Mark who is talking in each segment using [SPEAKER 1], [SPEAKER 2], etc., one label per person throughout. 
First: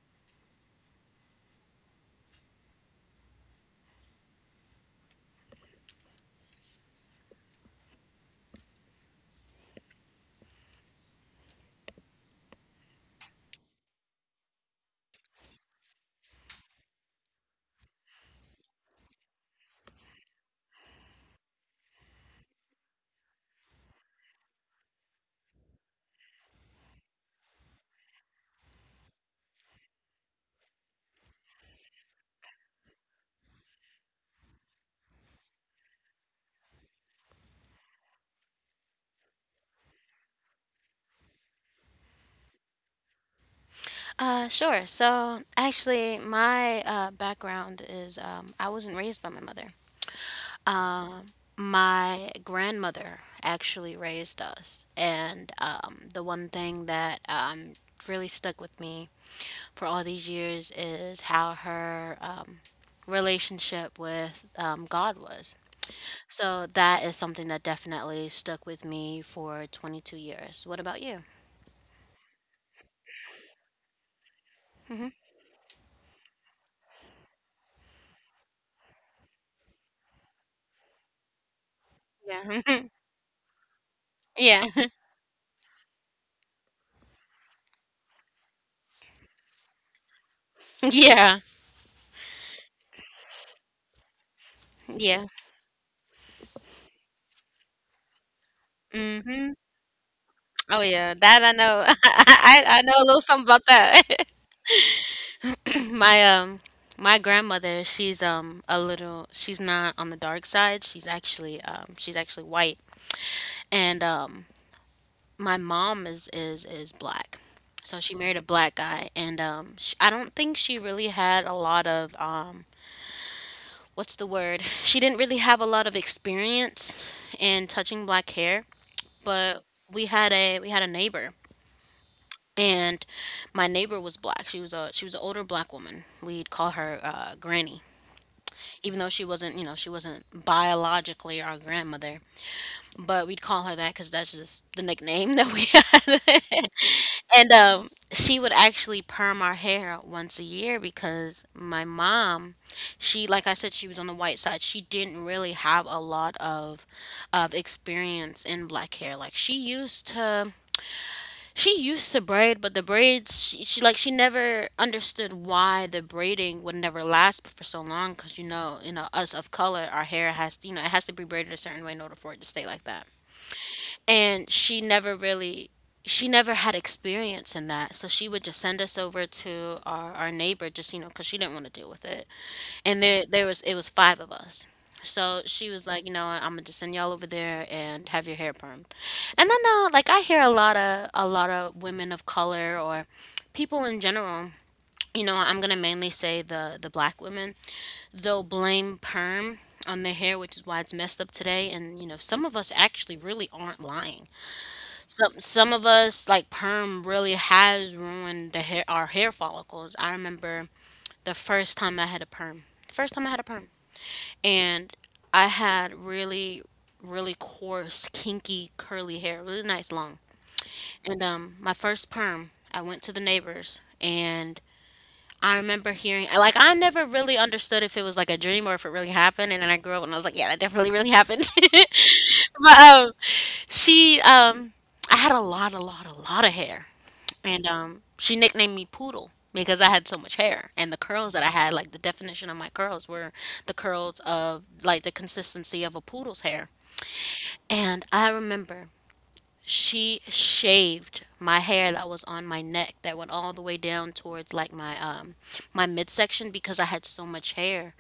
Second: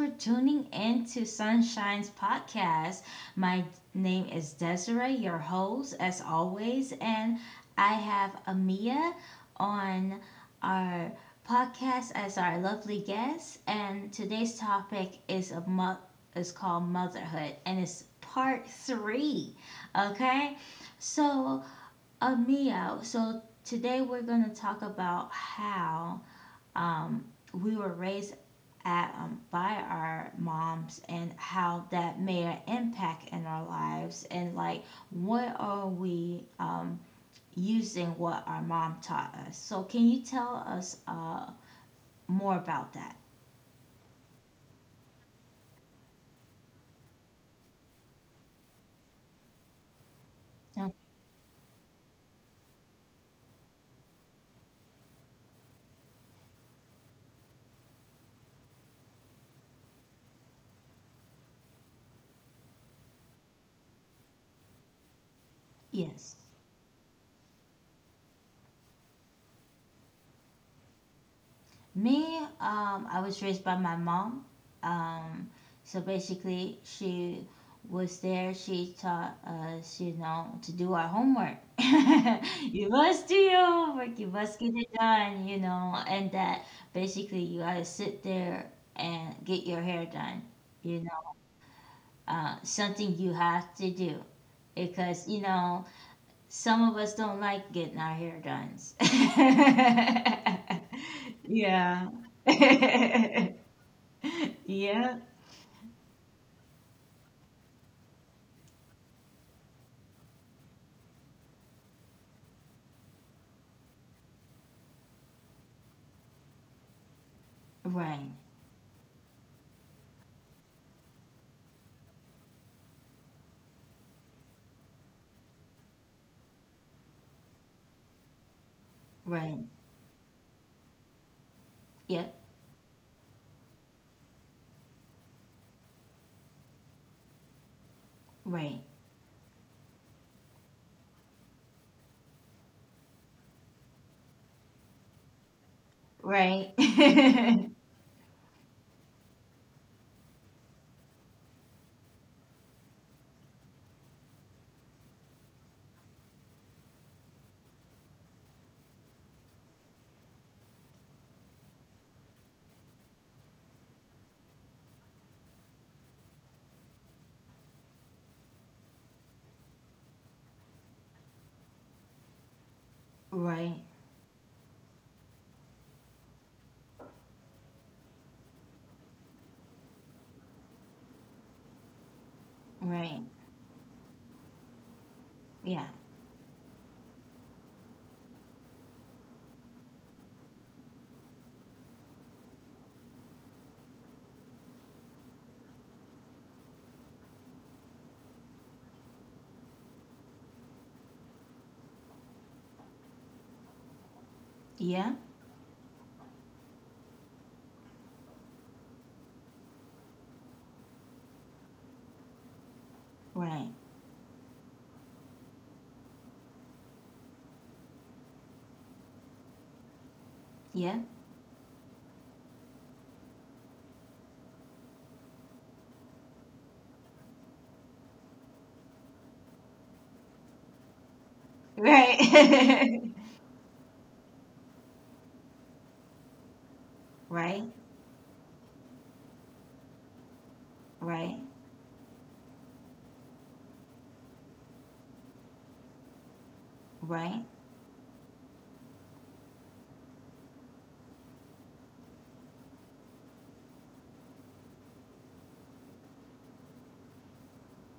[SPEAKER 1] for tuning in to Sunshine's podcast. My name is Desiree, your host, as always, and I have Amia on our podcast as our lovely guest. And today's topic is is called motherhood, and it's part three. Okay, so Amia, so today we're gonna talk about how um, we were raised by our moms and how that made an impact in our lives, and like what are we using what our mom taught us. So can you tell us more about that?
[SPEAKER 2] Sure. So actually, my background is I wasn't raised by my mother.
[SPEAKER 1] Oh,
[SPEAKER 2] Um, my grandmother actually raised us, and the one thing that really stuck with me for all these years is how her relationship with God was.
[SPEAKER 1] yes.
[SPEAKER 2] So that is something that definitely stuck with me for 22 years. What about you?
[SPEAKER 1] Me, I was raised by my mom.
[SPEAKER 2] hmm
[SPEAKER 1] Um, so basically, she was there. She taught us, you know, to do our homework.
[SPEAKER 2] Yeah.
[SPEAKER 1] You must do your homework. You must
[SPEAKER 2] Yeah.
[SPEAKER 1] get it done, you know, and that basically you gotta sit there and get your hair done, you know,
[SPEAKER 2] Yeah.
[SPEAKER 1] something you have to do
[SPEAKER 2] Yeah.
[SPEAKER 1] because, you know, some of us don't like getting our hair done.
[SPEAKER 2] Mhm. Oh yeah, that I know.
[SPEAKER 1] Yeah.
[SPEAKER 2] I know a little something about that.
[SPEAKER 1] Yeah.
[SPEAKER 2] My um my grandmother, she's a little, she's not on the dark side. She's actually white. And my mom is black. So she
[SPEAKER 1] Right.
[SPEAKER 2] married a black guy and sh I don't think she really had a lot of what's the word? She didn't really have a lot of experience in touching black hair,
[SPEAKER 1] Right.
[SPEAKER 2] but we had a neighbor
[SPEAKER 1] Yep.
[SPEAKER 2] and my neighbor was black. She was an older black woman. We'd call her Granny,
[SPEAKER 1] Right.
[SPEAKER 2] even though she wasn't, you know, she wasn't biologically our grandmother, but we'd call her that because that's just the nickname that we had.
[SPEAKER 1] Right.
[SPEAKER 2] and She would actually perm our hair once a year because my mom, she like I said, she was on the white side. She didn't really have a lot of experience in black hair. Like she used to braid, but the braids she never understood why the braiding would never last for so long. Cause us of color, our hair has, you know, it has to be braided a certain way in order for it to stay like that,
[SPEAKER 1] Right.
[SPEAKER 2] and she never really, she never had experience in that, so she would just send us over to our neighbor just, you know, because she didn't want to deal with it, and
[SPEAKER 1] Right.
[SPEAKER 2] there was it was five of us. So she
[SPEAKER 1] Yeah.
[SPEAKER 2] was like, you know, I'm gonna just send y'all over there and have your hair permed. And I know, like, I hear a lot of women of color or people in general, you know, I'm gonna mainly say the black women, they'll blame perm on their hair, which is why it's messed up today. And, you know, some of us actually really aren't lying.
[SPEAKER 1] Yeah.
[SPEAKER 2] Some of us, like, perm really has ruined the hair our hair follicles. I remember the first time I had a perm. First time I had a perm.
[SPEAKER 1] Right.
[SPEAKER 2] And I had really, really coarse, kinky, curly hair, really nice long.
[SPEAKER 1] Yeah.
[SPEAKER 2] And my first perm, I went to the neighbors, and I remember hearing, like, I never really understood if it was like a dream or if it really happened, and then I grew up and I was like, yeah, that definitely really happened. But
[SPEAKER 1] Right.
[SPEAKER 2] she I had a lot, a lot, a lot of hair. And
[SPEAKER 1] Right.
[SPEAKER 2] she nicknamed me Poodle because I had so much hair. And the curls
[SPEAKER 1] Right.
[SPEAKER 2] that I had, like, the definition of my curls, were the curls of, like, the consistency of a poodle's hair.
[SPEAKER 1] Right.
[SPEAKER 2] And I remember she shaved my hair that was on my neck that went all the way down towards like my my midsection because I had so much hair.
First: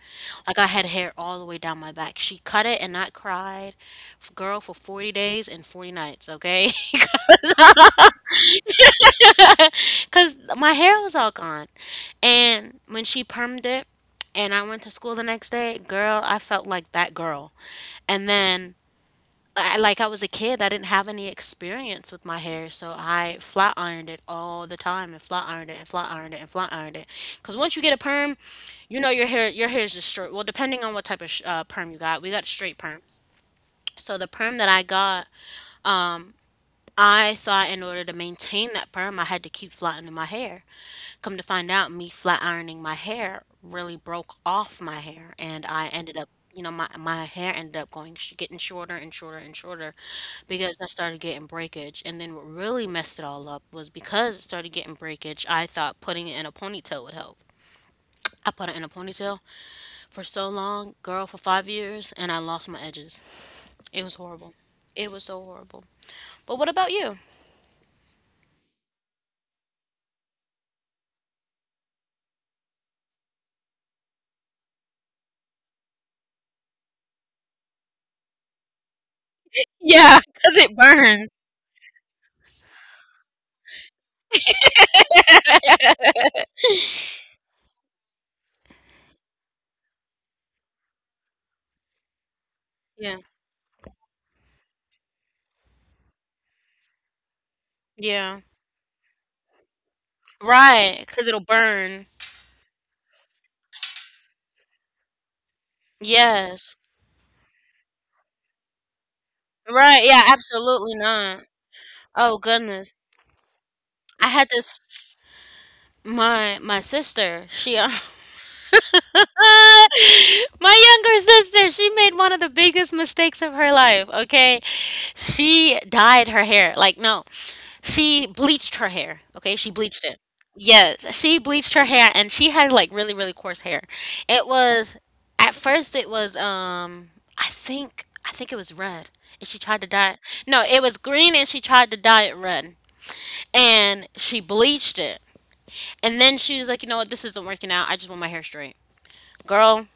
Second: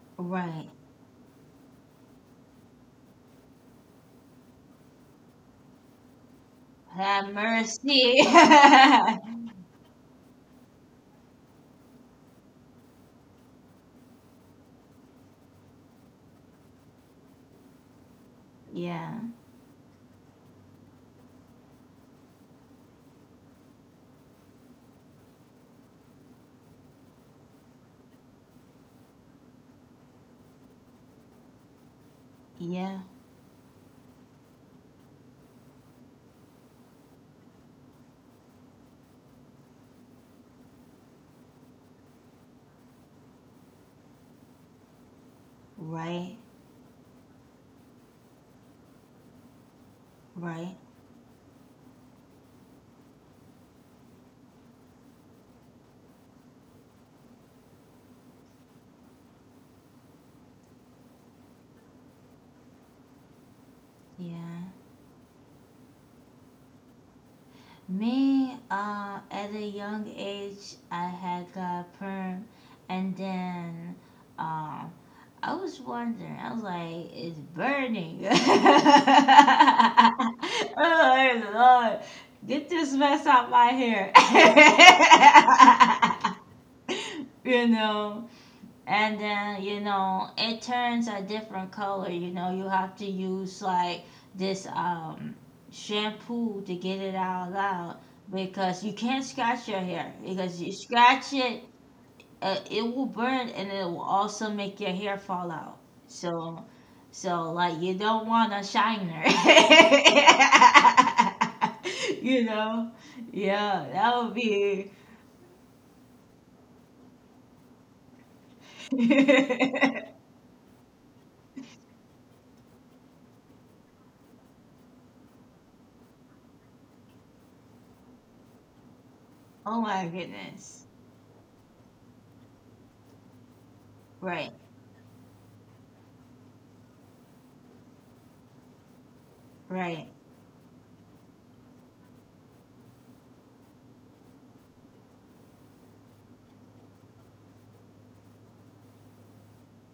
[SPEAKER 2] Like, I
[SPEAKER 1] Right.
[SPEAKER 2] had hair all the way down my back. She cut it and I cried, girl, for 40 days and 40 nights, okay?
[SPEAKER 1] Have mercy.
[SPEAKER 2] Cause my hair was all gone. And when she permed it and I went to school the next day, girl, I felt like that girl. And then
[SPEAKER 1] Yeah.
[SPEAKER 2] I, like, I was a kid, I didn't have any experience with my hair, so I flat ironed it all the time, and flat ironed it, and flat ironed it, and flat ironed it. Cause once you get a perm, you know, your hair is just straight. Well, depending on what type of perm you got, we got straight
[SPEAKER 1] Yeah.
[SPEAKER 2] perms. So the perm that I got, I thought in order to maintain that perm, I had to keep flat ironing my hair. Come to find out, me flat ironing my hair really broke off my hair, and I ended up,
[SPEAKER 1] Right.
[SPEAKER 2] you know, my hair ended up going getting shorter and shorter and shorter
[SPEAKER 1] Right.
[SPEAKER 2] because I started getting breakage. And then what really messed it all up was, because it started getting breakage, I thought putting it in a ponytail would help. I put it in a ponytail for so long, girl, for 5 years, and I lost my edges. It was horrible.
[SPEAKER 1] Yeah.
[SPEAKER 2] It was so horrible. But what about you?
[SPEAKER 1] Me, at a young age, I had got perm, and then um, I was wondering. I was like, it's burning.
[SPEAKER 2] Yeah, because it burns.
[SPEAKER 1] Oh Lord, get this mess out my hair. You know, and then you know it turns a different color. You know, you have to
[SPEAKER 2] Yeah.
[SPEAKER 1] use like this shampoo to get it all out,
[SPEAKER 2] Yeah.
[SPEAKER 1] because you can't scratch your hair, because you
[SPEAKER 2] Right, because 'cause
[SPEAKER 1] scratch
[SPEAKER 2] it'll
[SPEAKER 1] it,
[SPEAKER 2] burn.
[SPEAKER 1] it will burn and it will also make your hair fall out. So,
[SPEAKER 2] Yes.
[SPEAKER 1] so like you don't want a shiner.
[SPEAKER 2] Right, yeah, absolutely not. Oh
[SPEAKER 1] You know,
[SPEAKER 2] goodness.
[SPEAKER 1] yeah, that
[SPEAKER 2] I
[SPEAKER 1] would
[SPEAKER 2] had this,
[SPEAKER 1] be.
[SPEAKER 2] my sister, she my younger sister, she made one of the biggest mistakes of her life, okay? She dyed her hair. Like, no, she bleached her hair, okay? She
[SPEAKER 1] Oh
[SPEAKER 2] bleached
[SPEAKER 1] my
[SPEAKER 2] it.
[SPEAKER 1] goodness.
[SPEAKER 2] Yes, she bleached her hair and she had, like, really, really coarse hair. It
[SPEAKER 1] Right.
[SPEAKER 2] was, at first, it was, I think, it was red. And she tried to
[SPEAKER 1] Right.
[SPEAKER 2] dye it. No, it was green and she tried to dye it red. And she bleached it. And then she was like, you know what, this isn't working out. I just want my hair straight. Girl,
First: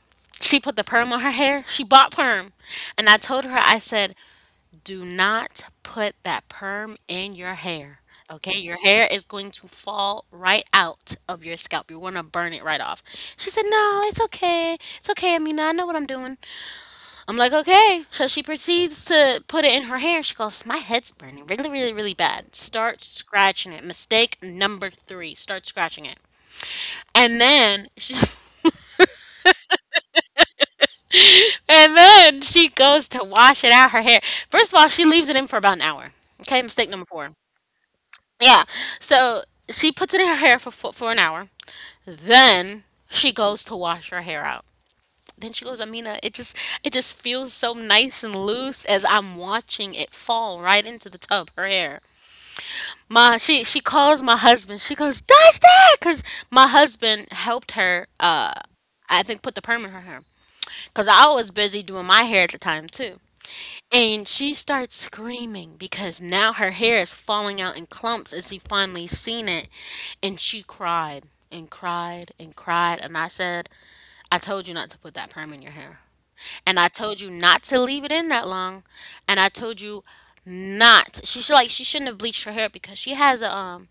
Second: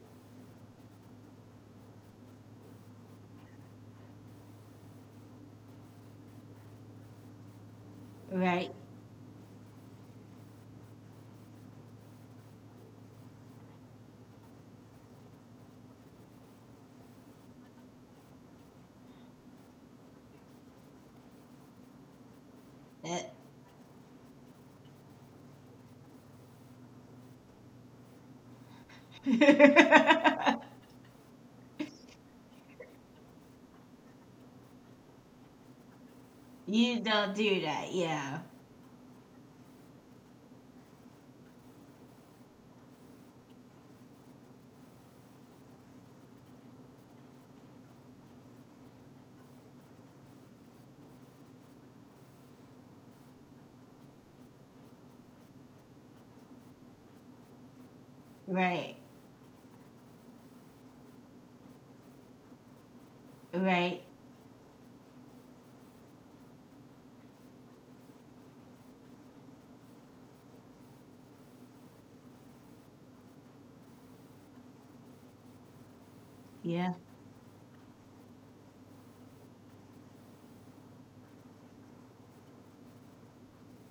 [SPEAKER 2] she put the perm on her hair. She bought perm. And I told her, I said, do not put that perm in your hair. Okay,
[SPEAKER 1] Right.
[SPEAKER 2] your hair is going to fall right out of your scalp. You're gonna burn it right off. She said, no, it's okay. It's okay, Amina. I know what I'm doing. I'm like, okay. So she proceeds to put it in her hair. She goes, my head's burning really, really, really bad. Start
[SPEAKER 1] That
[SPEAKER 2] scratching it. Mistake number three. Start scratching it. And then she and then she goes to wash it out her hair. First of all, she leaves it in for about an hour. Okay, mistake
[SPEAKER 1] You
[SPEAKER 2] number four.
[SPEAKER 1] don't do that. Yeah.
[SPEAKER 2] Yeah. So she puts it in her hair for for an hour. Then she goes to wash her hair out. Then she goes, Amina, it just feels so nice and loose, as I'm watching it fall right into the tub, her hair. My She calls my husband. She goes, Dustin, because my husband helped her
[SPEAKER 1] Right.
[SPEAKER 2] I think put the perm in her hair because I was busy doing my hair at the time too.
[SPEAKER 1] Right.
[SPEAKER 2] And she starts screaming because now her hair is falling out in clumps as she finally seen it. And she cried and cried and cried. And I said, I told you not to put that perm in your hair. And I
[SPEAKER 1] Yeah.
[SPEAKER 2] told you not to leave it in that long. And I told you not she should like she shouldn't have bleached her hair because she has a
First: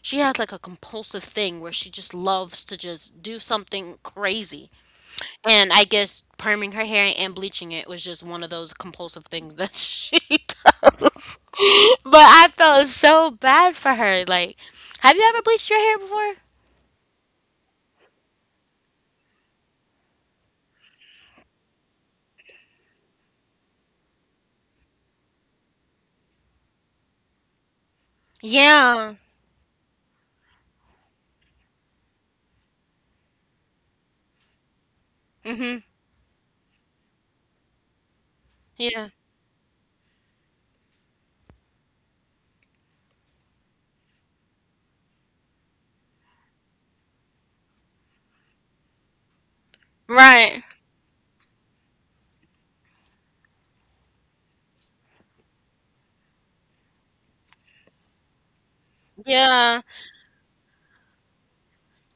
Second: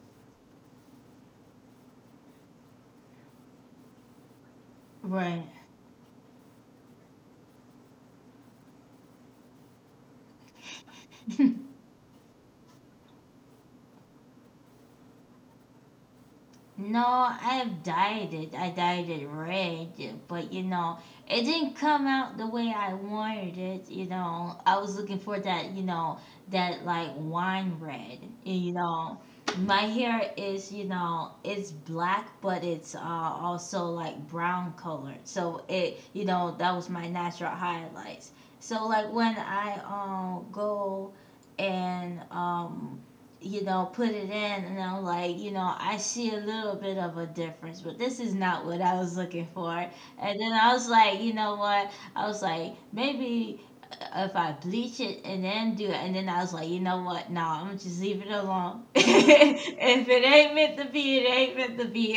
[SPEAKER 2] she has, like, a compulsive thing where she just loves to just do something crazy,
[SPEAKER 1] Right.
[SPEAKER 2] and I guess perming her hair and bleaching it was just one of those compulsive things that she does. But I felt so bad for her. Like, have you ever bleached your hair before?
[SPEAKER 1] No, I have dyed it. I dyed it red, but you know, it didn't come out the way I wanted it. You know, I was looking for that, you know, that like wine red. You
[SPEAKER 2] Yeah.
[SPEAKER 1] know, my hair is, you know, it's black, but it's also like brown colored. So
[SPEAKER 2] Mm-hmm.
[SPEAKER 1] it, you know, that was my natural highlights. So
[SPEAKER 2] Yeah.
[SPEAKER 1] like when I go and you know, put it in, and I'm like, you know, I see a little bit of a difference, but this is not what I was looking for. And then
[SPEAKER 2] Right.
[SPEAKER 1] I was like, you know what? I was like, maybe if I bleach it and then do it. And then I was like, you know what? No, I'm gonna just leave it alone.
[SPEAKER 2] Yeah.
[SPEAKER 1] If it ain't meant to be, it ain't meant to be.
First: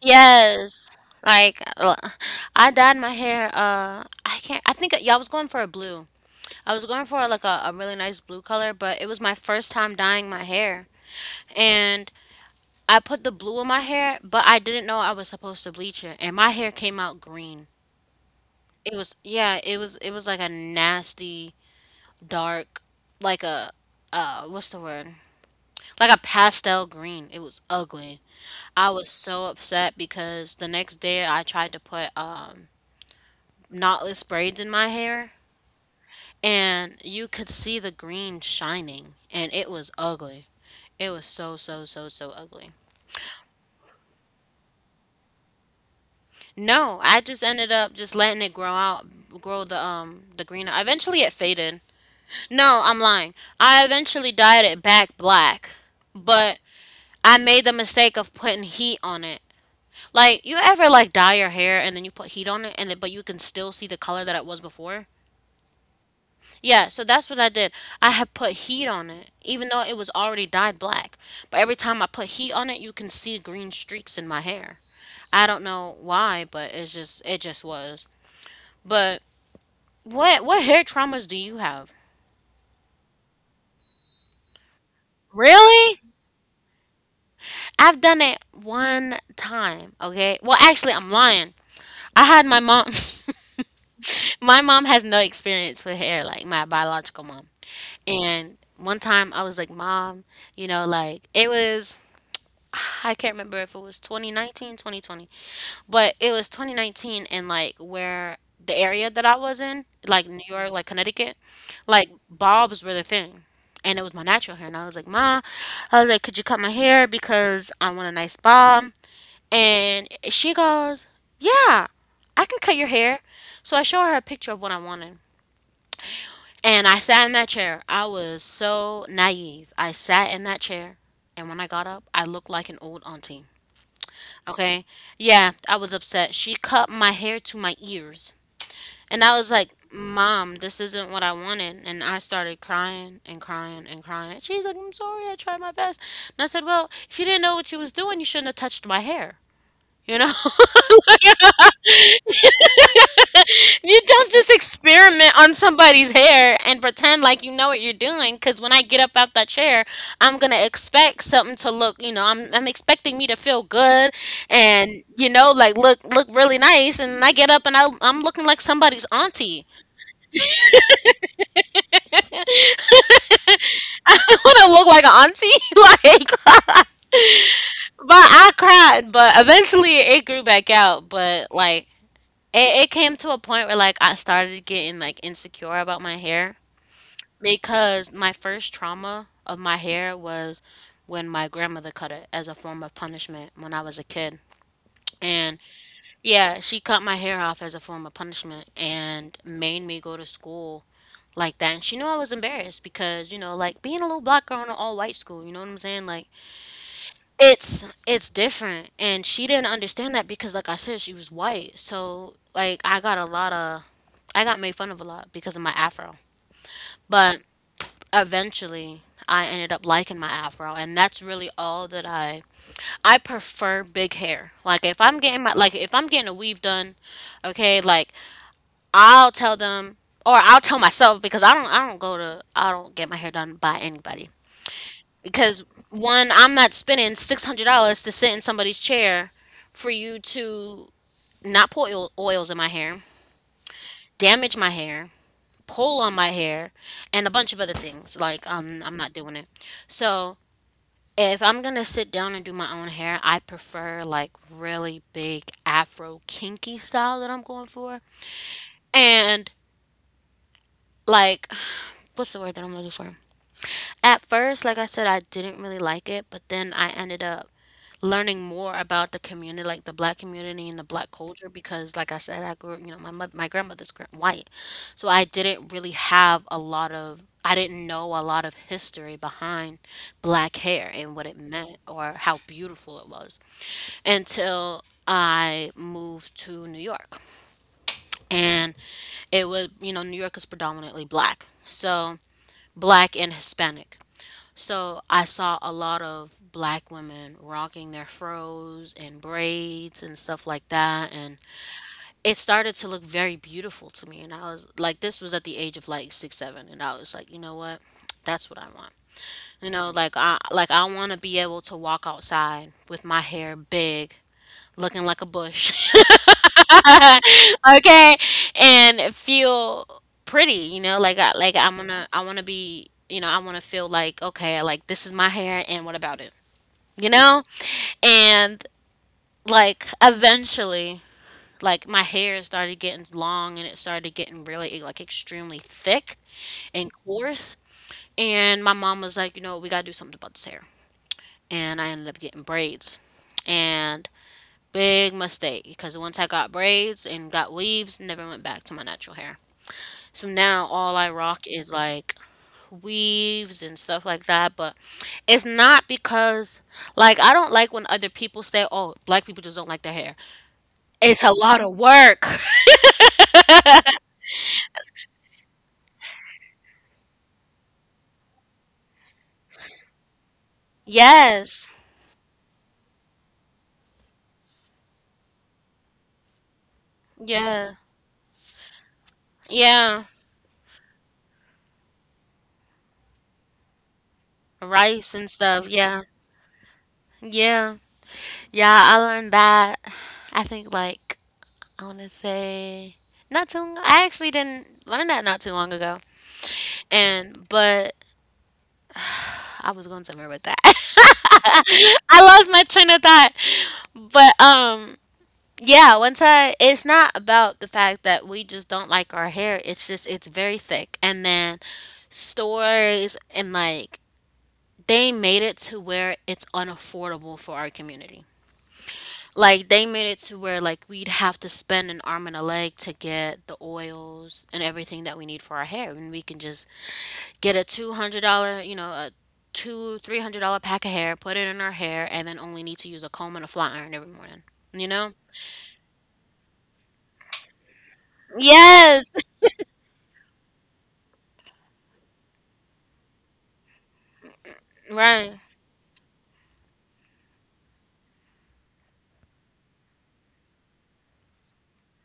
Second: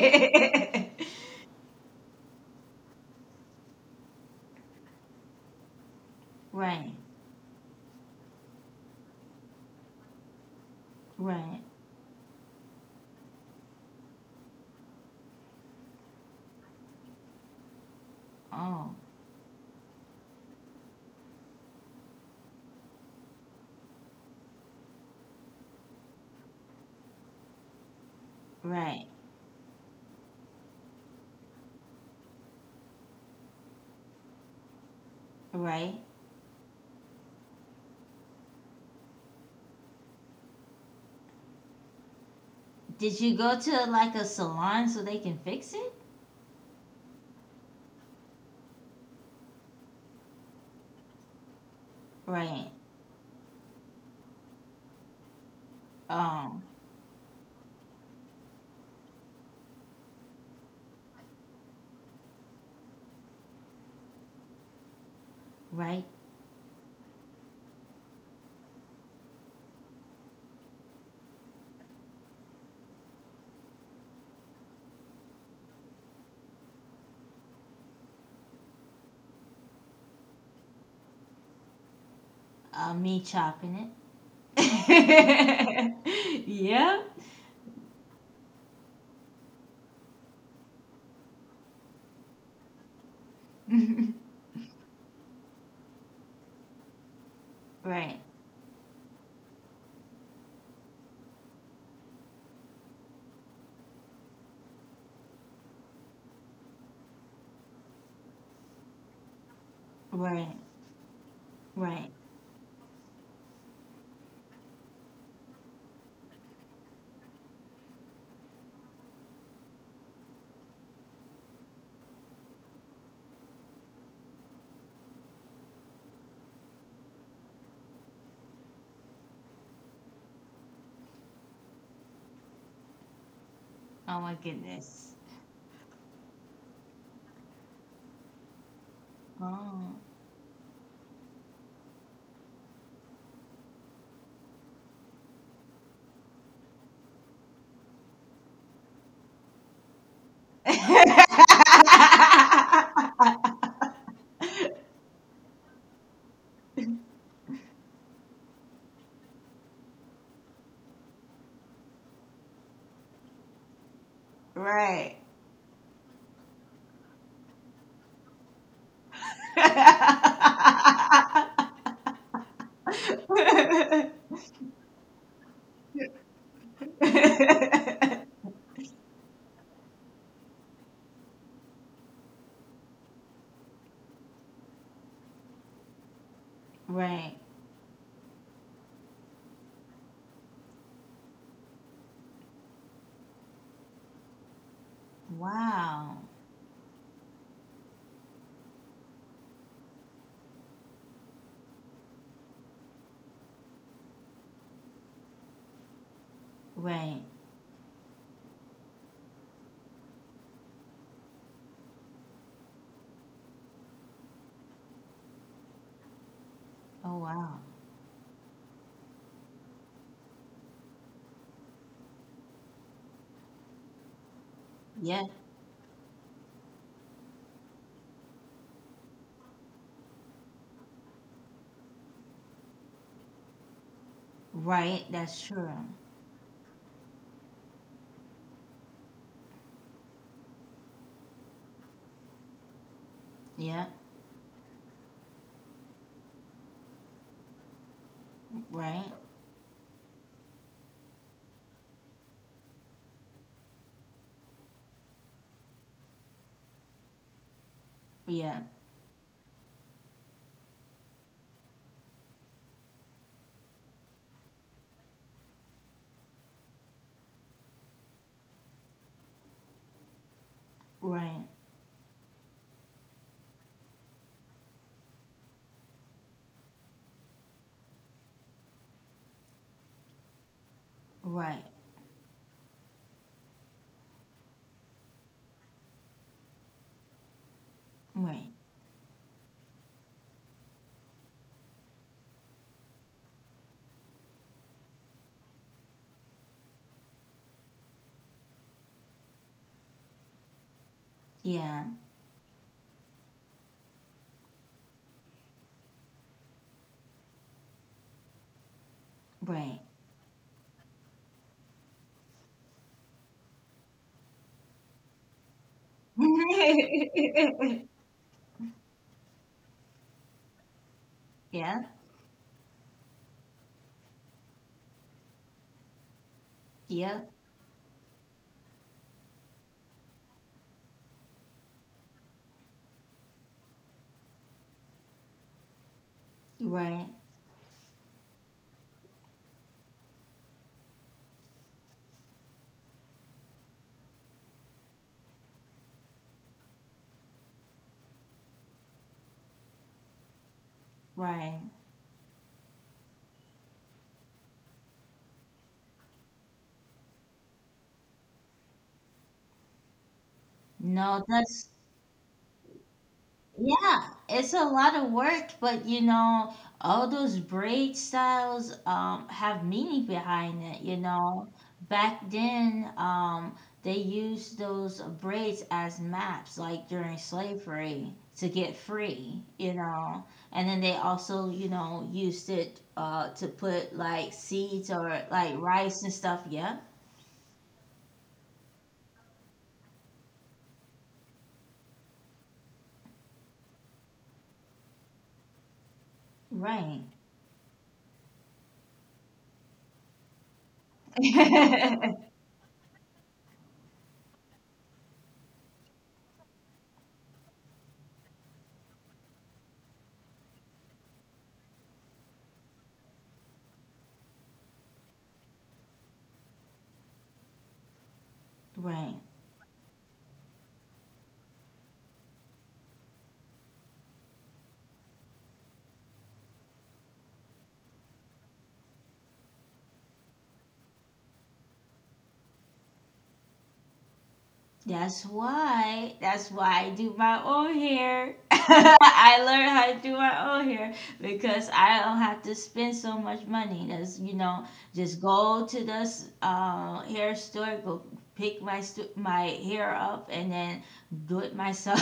[SPEAKER 2] Yes. Like, I dyed my hair. I can't. I think y'all was going for a blue. I was
[SPEAKER 1] Right,
[SPEAKER 2] going for like a really nice blue color, but it was my first time dyeing my hair,
[SPEAKER 1] right.
[SPEAKER 2] and I put the blue in my hair, but I didn't know I was supposed to bleach it, and my hair came out green. It
[SPEAKER 1] Oh,
[SPEAKER 2] was, yeah, it was, it was like a nasty dark, like a what's the word? Like a pastel green. It was ugly. I
[SPEAKER 1] right,
[SPEAKER 2] was so upset because the next day I tried to put knotless braids in my hair,
[SPEAKER 1] right.
[SPEAKER 2] and you could see the green shining, and it was ugly. It was so so so so ugly.
[SPEAKER 1] Did you go to like a salon so they can fix it?
[SPEAKER 2] No, I just ended up just letting it grow out, grow the green. Eventually, it faded.
[SPEAKER 1] Right.
[SPEAKER 2] No, I'm lying. I eventually dyed it back black, but
[SPEAKER 1] Um.
[SPEAKER 2] I made the mistake of putting heat on it. Like, you ever like dye your hair and then you put heat on it, and then, but you can still see the color that it was before.
[SPEAKER 1] Right.
[SPEAKER 2] Yeah, so that's what I did. I had put heat on it, even though it was already dyed black. But every time I put heat on it, you can see green streaks in my hair. I don't know why, but it just was. But what hair traumas do you have?
[SPEAKER 1] Me chopping it.
[SPEAKER 2] Really?
[SPEAKER 1] Yeah.
[SPEAKER 2] I've done it one time, okay? Well, actually, I'm lying. I had my mom. My mom has no experience with hair, like my biological mom.
[SPEAKER 1] Right.
[SPEAKER 2] And one time I was like, Mom, you know, like it was, I can't remember if it was 2019, but it was 2019 and like where the area that I was in, like New
[SPEAKER 1] Right.
[SPEAKER 2] York, like Connecticut, like
[SPEAKER 1] Right.
[SPEAKER 2] bobs were the thing. And it was my natural hair. And I was like, Ma, I was like, could you cut my hair because I want a nice bob? And she goes, yeah, I can cut your hair. So I show her a picture of what I wanted. And I sat in that chair. I was so naive. I sat in that chair. And when I got up, I looked like an old auntie.
[SPEAKER 1] Oh my
[SPEAKER 2] Okay.
[SPEAKER 1] goodness.
[SPEAKER 2] Yeah, I was upset. She cut my hair to my ears. And I was like,
[SPEAKER 1] Oh.
[SPEAKER 2] Mom, this isn't what I wanted. And I started crying and crying and crying. She's like, I'm sorry. I tried my best. And I said, well, if you didn't know what you was doing, you shouldn't have touched my hair. You know? You don't just experiment on somebody's hair and pretend like you know what you're doing. Because when I get up out that chair, I'm gonna expect something to look. You know, I'm expecting me to feel good and
[SPEAKER 1] Right.
[SPEAKER 2] you know, like look really nice. And I get up and I'm looking like somebody's auntie. I want to look like an auntie, like. But I cried, but eventually it grew back out. But like it came to a point where like I started getting like insecure about my hair.
[SPEAKER 1] Right.
[SPEAKER 2] Because my first trauma of my hair was when my grandmother cut it as a form of punishment when I was a kid. And
[SPEAKER 1] Wow.
[SPEAKER 2] yeah, she cut my hair off as a form of punishment and made me go to school like that. And she knew I was embarrassed because, you know, like being a little black girl in an all white school, you know what I'm saying? Like
[SPEAKER 1] Right.
[SPEAKER 2] it's different. And she didn't understand that because like I said, she was white. So like I got made fun of a lot because of my afro.
[SPEAKER 1] Oh
[SPEAKER 2] But
[SPEAKER 1] wow.
[SPEAKER 2] eventually I ended up liking my afro and that's really all that I prefer big hair. Like if I'm
[SPEAKER 1] Yeah.
[SPEAKER 2] getting my like if I'm getting a weave done, okay, like I'll tell them or I'll tell myself because I don't get my hair done by anybody.
[SPEAKER 1] Right. That's
[SPEAKER 2] Because
[SPEAKER 1] true.
[SPEAKER 2] one, I'm not spending $600 to sit in somebody's chair for you to not put oils in my hair,
[SPEAKER 1] Yeah.
[SPEAKER 2] damage my hair, pull on my hair, and a bunch of other things. Like I'm not
[SPEAKER 1] Right.
[SPEAKER 2] doing it. So if I'm gonna sit down and do my own hair, I prefer like really big afro kinky style that I'm going for.
[SPEAKER 1] Yeah.
[SPEAKER 2] And like what's the word that I'm looking for? At first, like I said, I didn't really like it, but then I ended up learning more about the community, like the black community and the black
[SPEAKER 1] Right.
[SPEAKER 2] culture, because, like I said, I grew up, you know, my mother, white, so I didn't really have a lot of, I didn't know a lot of history behind black hair and what it
[SPEAKER 1] Right,
[SPEAKER 2] meant or how beautiful it was, until I moved to New York,
[SPEAKER 1] right.
[SPEAKER 2] and it was, you know, New York is predominantly black, so black and Hispanic. So I saw a lot of black women rocking their fros and braids and stuff like that. And
[SPEAKER 1] Yeah,
[SPEAKER 2] it started to look very beautiful to me. And I was like, this was at the age of like six, seven. And I was like, you know what? That's what I want. You
[SPEAKER 1] right.
[SPEAKER 2] know, like I want to be able to walk outside with my hair big, looking like a bush. Okay? And feel pretty, you know, like
[SPEAKER 1] Yeah,
[SPEAKER 2] I wanna be you know, I wanna feel like, okay, like this is my hair and what about it? You
[SPEAKER 1] yeah,
[SPEAKER 2] know? And like eventually, like my hair started getting long and it started getting really like extremely thick and
[SPEAKER 1] right,
[SPEAKER 2] coarse. And my mom was like, you know, we gotta do something about this hair. And I ended up getting braids. And big mistake because once I got braids and got weaves, never went back to my natural hair. So now all I rock
[SPEAKER 1] right.
[SPEAKER 2] is like weaves and stuff like that. But it's not because like I don't like when other people say, "Oh, black people just don't like their hair." It's
[SPEAKER 1] No,
[SPEAKER 2] a lot
[SPEAKER 1] that's.
[SPEAKER 2] of work.
[SPEAKER 1] Yeah, it's a lot of work, but you know, all those braid styles have meaning behind it, you know.
[SPEAKER 2] Yes.
[SPEAKER 1] Back then, they used those braids as maps like during
[SPEAKER 2] Yeah.
[SPEAKER 1] slavery to get free, you
[SPEAKER 2] Yeah.
[SPEAKER 1] know. And then they also, you know, used it to put like seeds or
[SPEAKER 2] Rice and
[SPEAKER 1] like
[SPEAKER 2] stuff. Yeah.
[SPEAKER 1] rice and stuff, yeah.
[SPEAKER 2] Yeah. Yeah, I learned that. I think like I want to say not too long. I actually didn't learn that not too long ago.
[SPEAKER 1] Right.
[SPEAKER 2] And but I was going somewhere with that. I lost my train of thought. But yeah, once I it's not about the fact that we just don't like our hair. It's just it's very thick. And then stores and like they made it to where it's unaffordable for our community.
[SPEAKER 1] Right.
[SPEAKER 2] Like they made it to where like we'd have to spend an arm and a leg to get the oils and everything that we need for our hair, and we can just get a $200, you know, a two three hundred dollar pack of hair, put it in our hair, and then only need to use a comb and a flat iron every morning. You know?
[SPEAKER 1] That's why. That's why I do my own hair.
[SPEAKER 2] Yes.
[SPEAKER 1] I learned how to do my own hair because I don't have to spend so much money. That's you know, just
[SPEAKER 2] Right.
[SPEAKER 1] go to this hair store, go pick my hair up, and then do it myself.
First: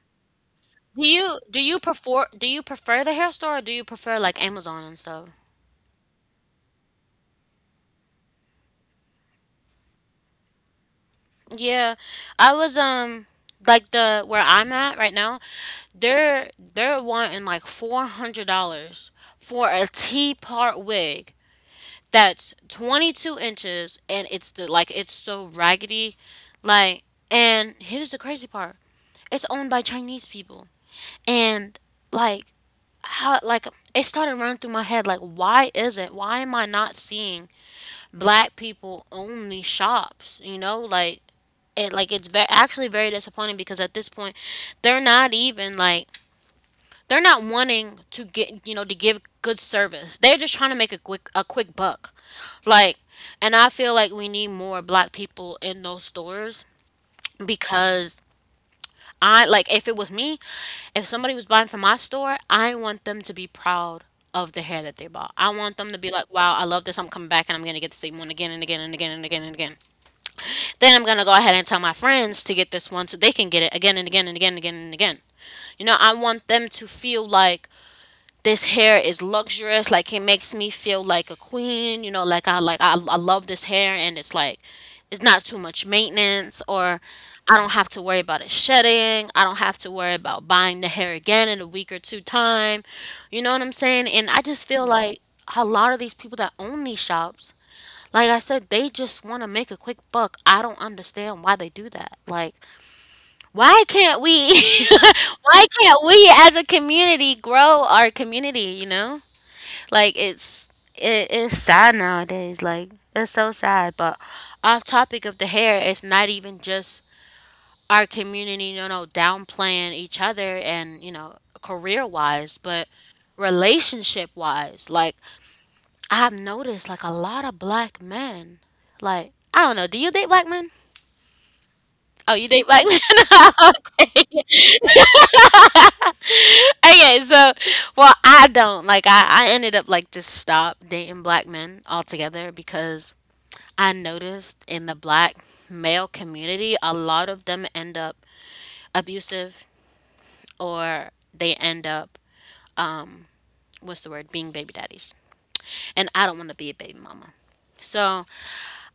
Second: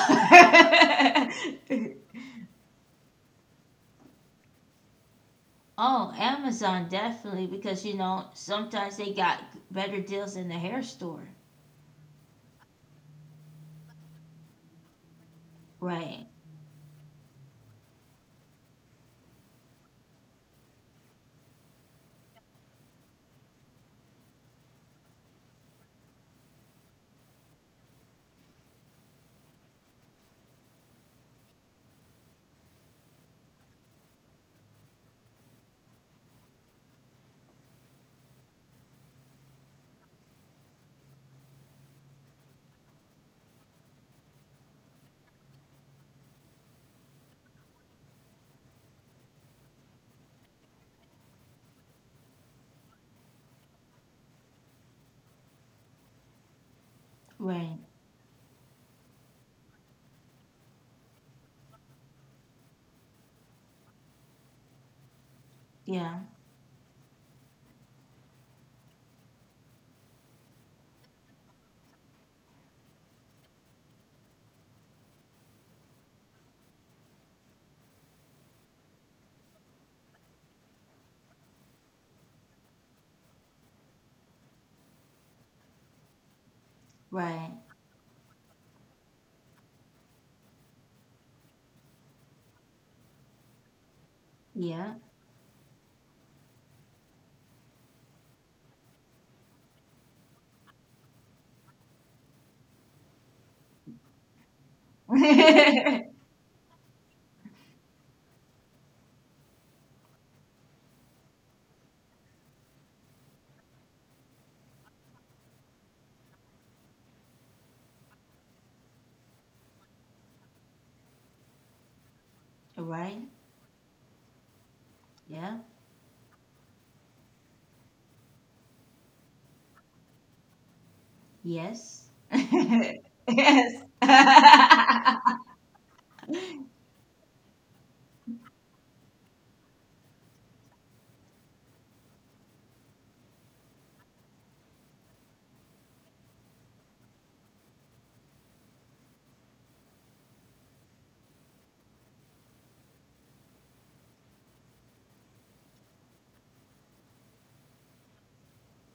[SPEAKER 2] Do you do you prefer do you prefer the hair store or do you prefer like Amazon and stuff?
[SPEAKER 1] Oh, Amazon definitely, because you know sometimes they got better deals in the hair store.
[SPEAKER 2] Yeah, I was like the where I'm at right now,
[SPEAKER 1] Right.
[SPEAKER 2] they're wanting like $400 for a T part wig that's 22 inches and it's the like it's so raggedy, like and here's the crazy part, it's owned by Chinese people and like how like it started running through my head like why is it why am I not seeing black people own these shops, you know, like it's very actually very disappointing because at this point they're not even like they're not wanting to get you know to give good service. They're just trying to make a quick buck. Like and I feel like we need more black people in those stores
[SPEAKER 1] Right.
[SPEAKER 2] because I like if it was me, if somebody was buying from my store, I want them to be proud of the hair that they bought. I want them to be
[SPEAKER 1] Yeah.
[SPEAKER 2] like, "Wow, I love this. I'm coming back and I'm going to get the same one again and again and again and again and again." Then I'm gonna go ahead and tell my friends to get this one so they can get it again and again and again and again and again. You know, I want them to feel like this hair is luxurious, like it makes me feel like a queen, you know, like I love this hair and it's like it's not too much maintenance or
[SPEAKER 1] Right.
[SPEAKER 2] I don't have to worry about it shedding. I don't have to worry about buying the hair again in a week or two time. You know what I'm saying? And I just feel
[SPEAKER 1] Yeah.
[SPEAKER 2] like a lot of these people that own these shops like I said, they just want to make a quick buck. I don't understand why they do that. Like, why can't we, why can't we as a community grow our community, you know? Like, it's, it is sad nowadays. Like, it's so sad. But off topic of the hair, it's not even just our community, you know, downplaying each other and, you know, career wise, but
[SPEAKER 1] Right?
[SPEAKER 2] relationship wise. Like,
[SPEAKER 1] Yeah.
[SPEAKER 2] I've noticed like a lot of black men. Like, I don't know. Do you date black men?
[SPEAKER 1] Yes.
[SPEAKER 2] Oh, you date black
[SPEAKER 1] Yes.
[SPEAKER 2] men? Okay, so, well, I don't. Like, I ended up like just stop dating black men altogether because I noticed in the black male community, a lot of them end up abusive or they end up, um, what's the word, being baby daddies. And I don't want to be a baby mama. So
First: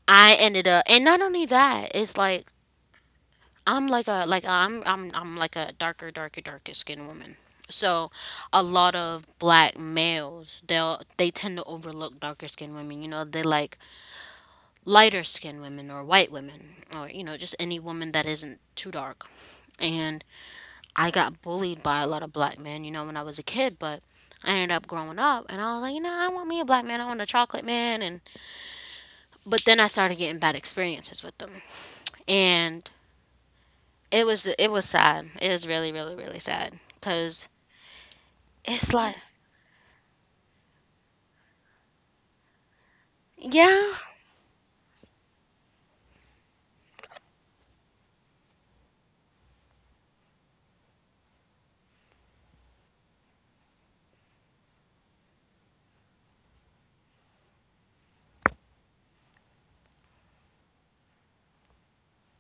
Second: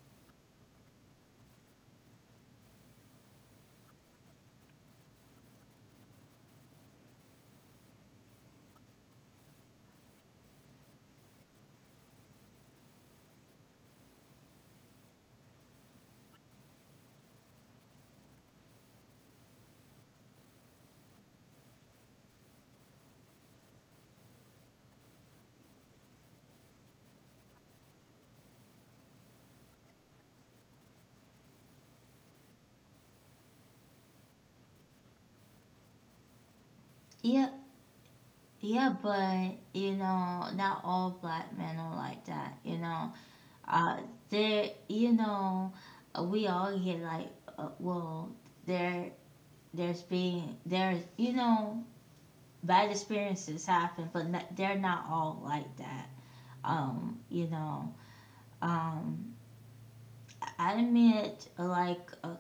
[SPEAKER 2] I ended up, and not only that, it's like I'm like a darker darker darker skinned woman. So a lot of black males they tend to overlook darker skinned women. You know, they like lighter skinned women or white women or you know just any woman that isn't too dark. And I got bullied by a lot of black men, you know, when I was a kid, but I ended up growing up and I was like, you know, I want me a black man, I want a chocolate man and but then I started getting bad experiences with them. And It was sad. It is really, really, really sad because
[SPEAKER 1] Yeah.
[SPEAKER 2] it's
[SPEAKER 1] Yeah,
[SPEAKER 2] like,
[SPEAKER 1] but you know, not all black men are like that. You know,
[SPEAKER 2] yeah,
[SPEAKER 1] uh, there. You know, we all get like, uh, well, there, there's you know bad experiences happen, but not, they're not all like that. You know, um, I met like a,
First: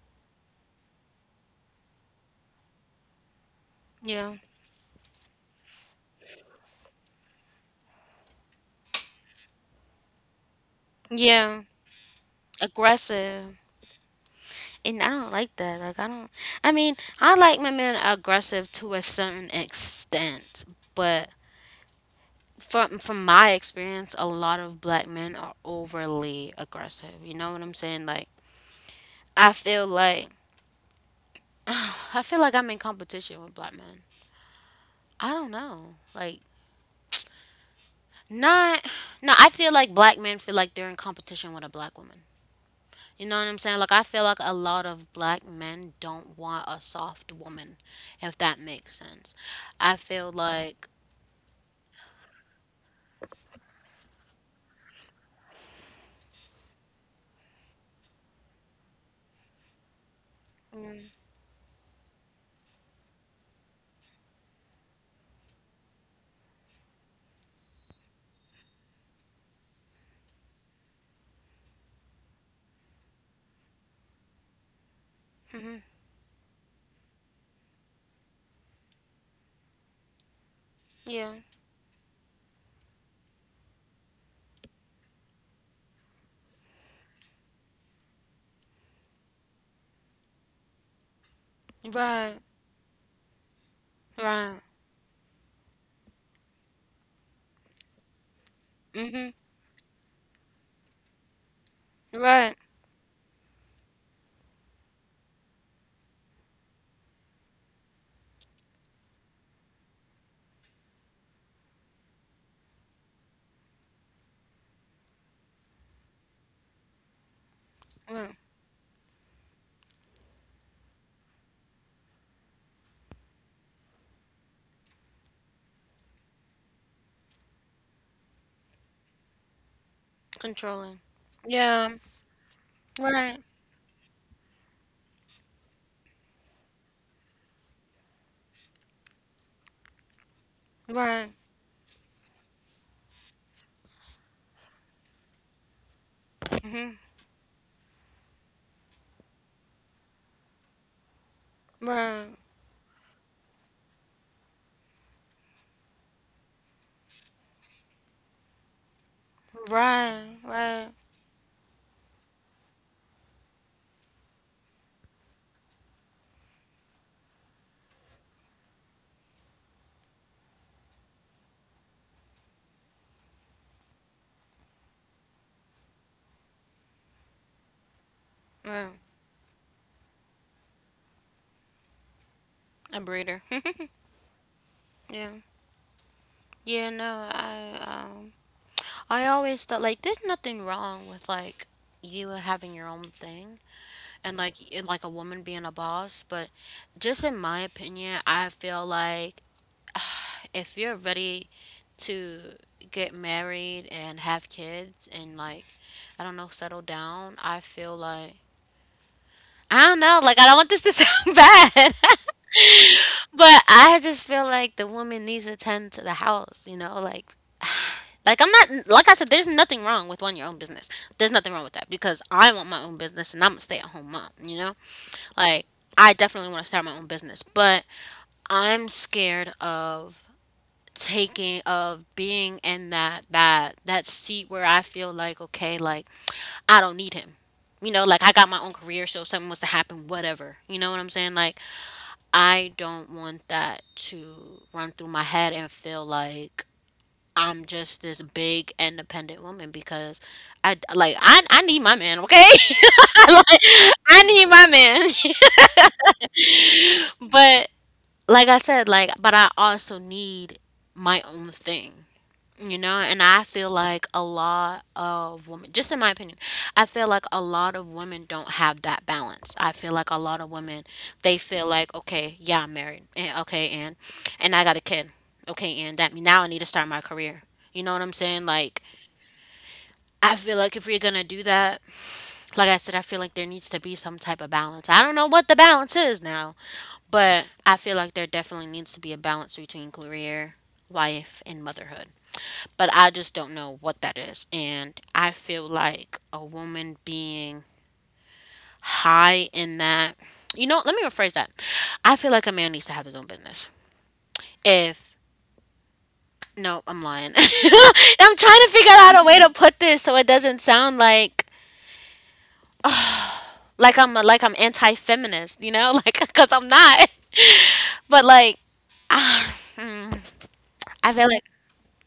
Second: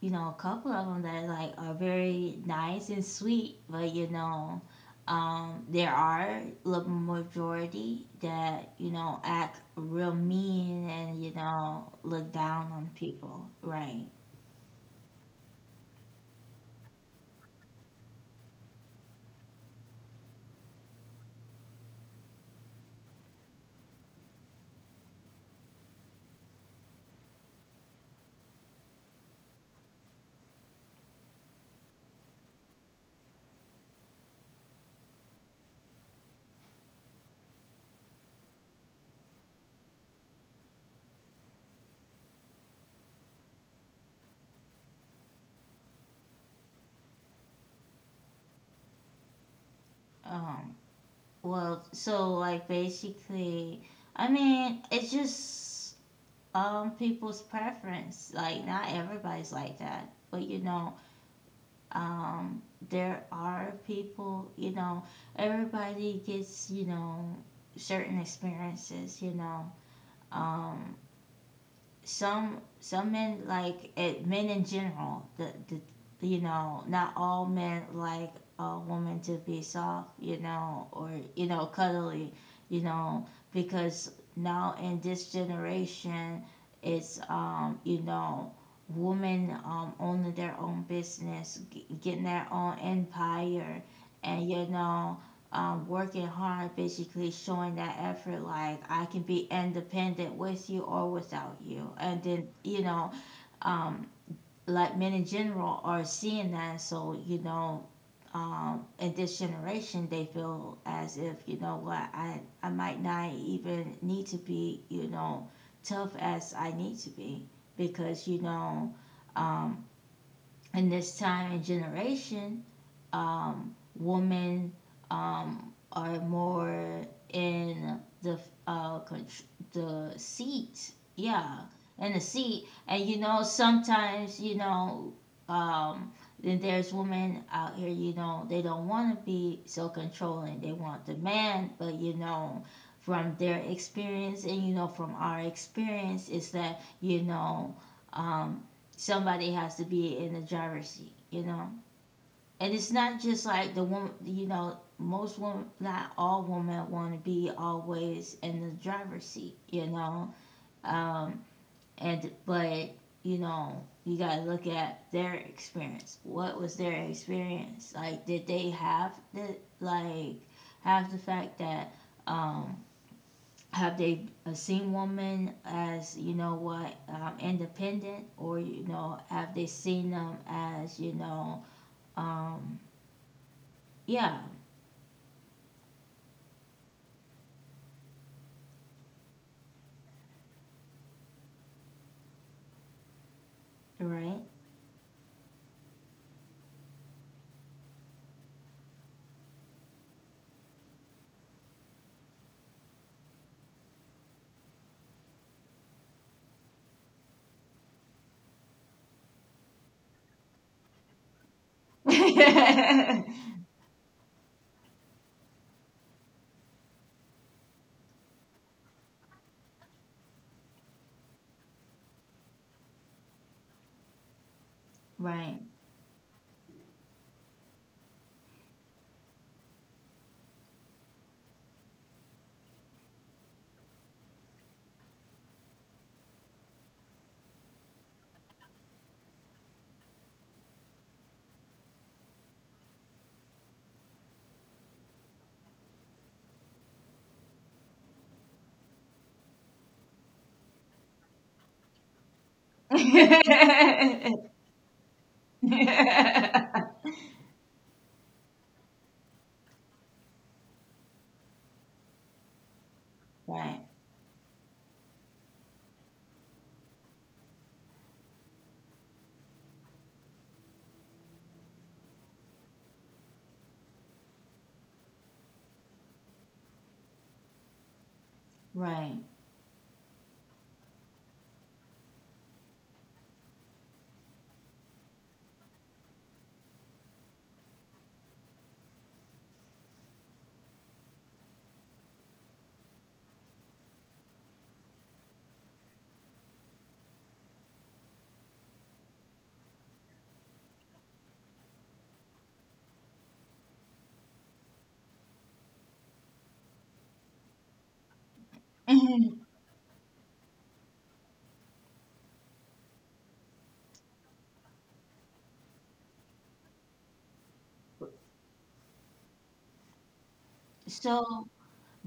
[SPEAKER 1] you know, a couple of them that like are very nice and sweet, but you
[SPEAKER 2] yeah,
[SPEAKER 1] know, there are the majority that you know act real mean and you
[SPEAKER 2] yeah,
[SPEAKER 1] know look down on people,
[SPEAKER 2] aggressive.
[SPEAKER 1] right?
[SPEAKER 2] And I don't like that. Like, I don't. I mean, I like my men aggressive to a certain extent, but from my experience, a lot of black men are overly aggressive. You know what I'm saying? Like I feel like I feel like I'm in competition with black men. I don't know. Like, not no, I feel like black men feel like they're in competition with a black woman. You know what I'm saying? Like I feel like a lot of black men don't want a soft woman, if that makes sense. I feel
[SPEAKER 1] Um,
[SPEAKER 2] like,
[SPEAKER 1] well, so like basically, I mean, it's just people's preference. Like not everybody's like that, but you know, um, there are people, you know, everybody gets, you know, certain experiences, you know. Um, some men like it, men in general. The,
[SPEAKER 2] hmm,
[SPEAKER 1] the you know not all men like a woman to be soft. You know, or
[SPEAKER 2] yeah,
[SPEAKER 1] you know cuddly. You know, because now in this generation it's you know women owning their own business, getting
[SPEAKER 2] right,
[SPEAKER 1] their own empire, and
[SPEAKER 2] right,
[SPEAKER 1] you know working hard, basically showing that effort, like I can
[SPEAKER 2] hmm,
[SPEAKER 1] be independent with you or without you. And then,
[SPEAKER 2] right,
[SPEAKER 1] you know, um, like men in general are seeing that. So, you know, in this generation, they feel as if, you know what, I might not even need to be, you know, tough as I need to be because,
[SPEAKER 2] right,
[SPEAKER 1] you know, um, in this time and generation, women are more in the uh, con- the seat,
[SPEAKER 2] controlling,
[SPEAKER 1] yeah,
[SPEAKER 2] yeah,
[SPEAKER 1] in the seat, and you
[SPEAKER 2] right,
[SPEAKER 1] know sometimes you know um, then there's women out here you know they don't want to be so controlling, they want the
[SPEAKER 2] right,
[SPEAKER 1] man, but you know from their experience and you know from our experience is that
[SPEAKER 2] hmm,
[SPEAKER 1] you know um, somebody has to be in the driver's seat, you know,
[SPEAKER 2] right,
[SPEAKER 1] and it's not just like the woman, you know most women, not all women, want to be always in the driver's seat, you know,
[SPEAKER 2] right, right,
[SPEAKER 1] um and but you know you got to look at their experience. What was their experience like? Did they have the like have the fact that um have they seen women as you know what independent, or you
[SPEAKER 2] right.
[SPEAKER 1] know have they seen them as you know um
[SPEAKER 2] A breeder,
[SPEAKER 1] yeah.
[SPEAKER 2] yeah, yeah. No, I always thought like there's nothing wrong with like you having your own thing. And
[SPEAKER 1] Right.
[SPEAKER 2] like a woman being a boss, but just in my opinion I feel like if you're ready to get married and have kids and like, I don't know, settle down. I feel like, I don't know, like I don't want this to sound bad but I just feel like the woman needs to tend to the house, you know? Like, I'm not, like I said, there's nothing wrong with wanting your own business. There's nothing wrong with that because I want my own business and I'm a stay-at-home mom, you know?
[SPEAKER 1] Right.
[SPEAKER 2] Like, I definitely want to start my own business, but I'm scared of taking of being in that seat where I feel like, okay, like I don't need him. You know, like I got my own career, so if something was to happen, whatever. You know what I'm saying? Like, I don't want that to run through my head and feel like I'm just this big independent woman, because I like I need my man, okay? Like, I need my man. But like I said, like, but I also need my own thing, you know? And I feel
[SPEAKER 1] Right.
[SPEAKER 2] like a lot of women, just in my opinion, I feel like a lot of women don't have that balance. I feel like a lot of women, they feel like, okay, yeah, I'm married. And okay, and I got a kid. Okay, and that now I need to start my career. You know what I'm saying? Like,
[SPEAKER 1] Right.
[SPEAKER 2] I feel like if we're gonna do that, like I said, I feel like there needs to be some type of balance. I don't know what the balance is now, but I feel like there definitely needs to be a balance between career, life, and motherhood. But I just don't know what that is. And I feel like a woman being high in that, you know, let me rephrase that. I feel like a man needs to have his own business. If, no, I'm lying. I'm trying to figure out a way to put this so it doesn't sound like like I'm anti-feminist, you know? Like, 'cuz I'm not. But like I feel like,
[SPEAKER 1] So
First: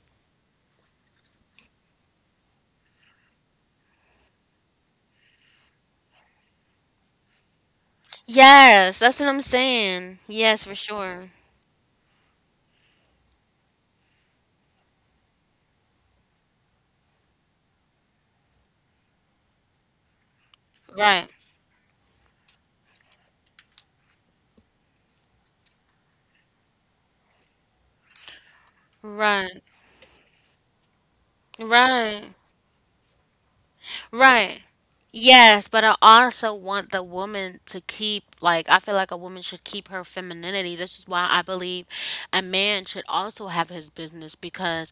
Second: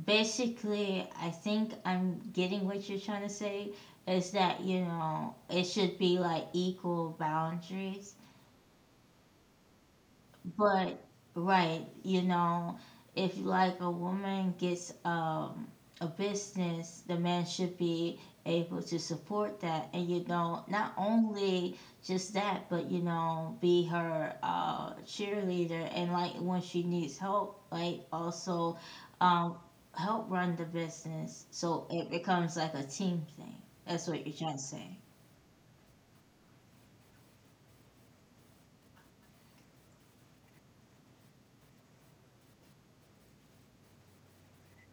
[SPEAKER 1] basically, I think I'm getting what you're trying to say is that, you know, it should be like equal boundaries.
[SPEAKER 2] yes, that's what I'm saying. Yes, for
[SPEAKER 1] But
[SPEAKER 2] sure.
[SPEAKER 1] right, you know, if like a woman gets a business, the man should be able to support that and you know, not
[SPEAKER 2] Right.
[SPEAKER 1] only just that, but you know, be her cheerleader, and like when she needs help, like also um
[SPEAKER 2] Right.
[SPEAKER 1] help run the business so it
[SPEAKER 2] Right.
[SPEAKER 1] becomes like a team thing. That's what you're trying to
[SPEAKER 2] Right.
[SPEAKER 1] say.
[SPEAKER 2] Yes, but I also want the woman to keep, like, I feel like a woman should keep her femininity. This is why I believe a man should also have his business because,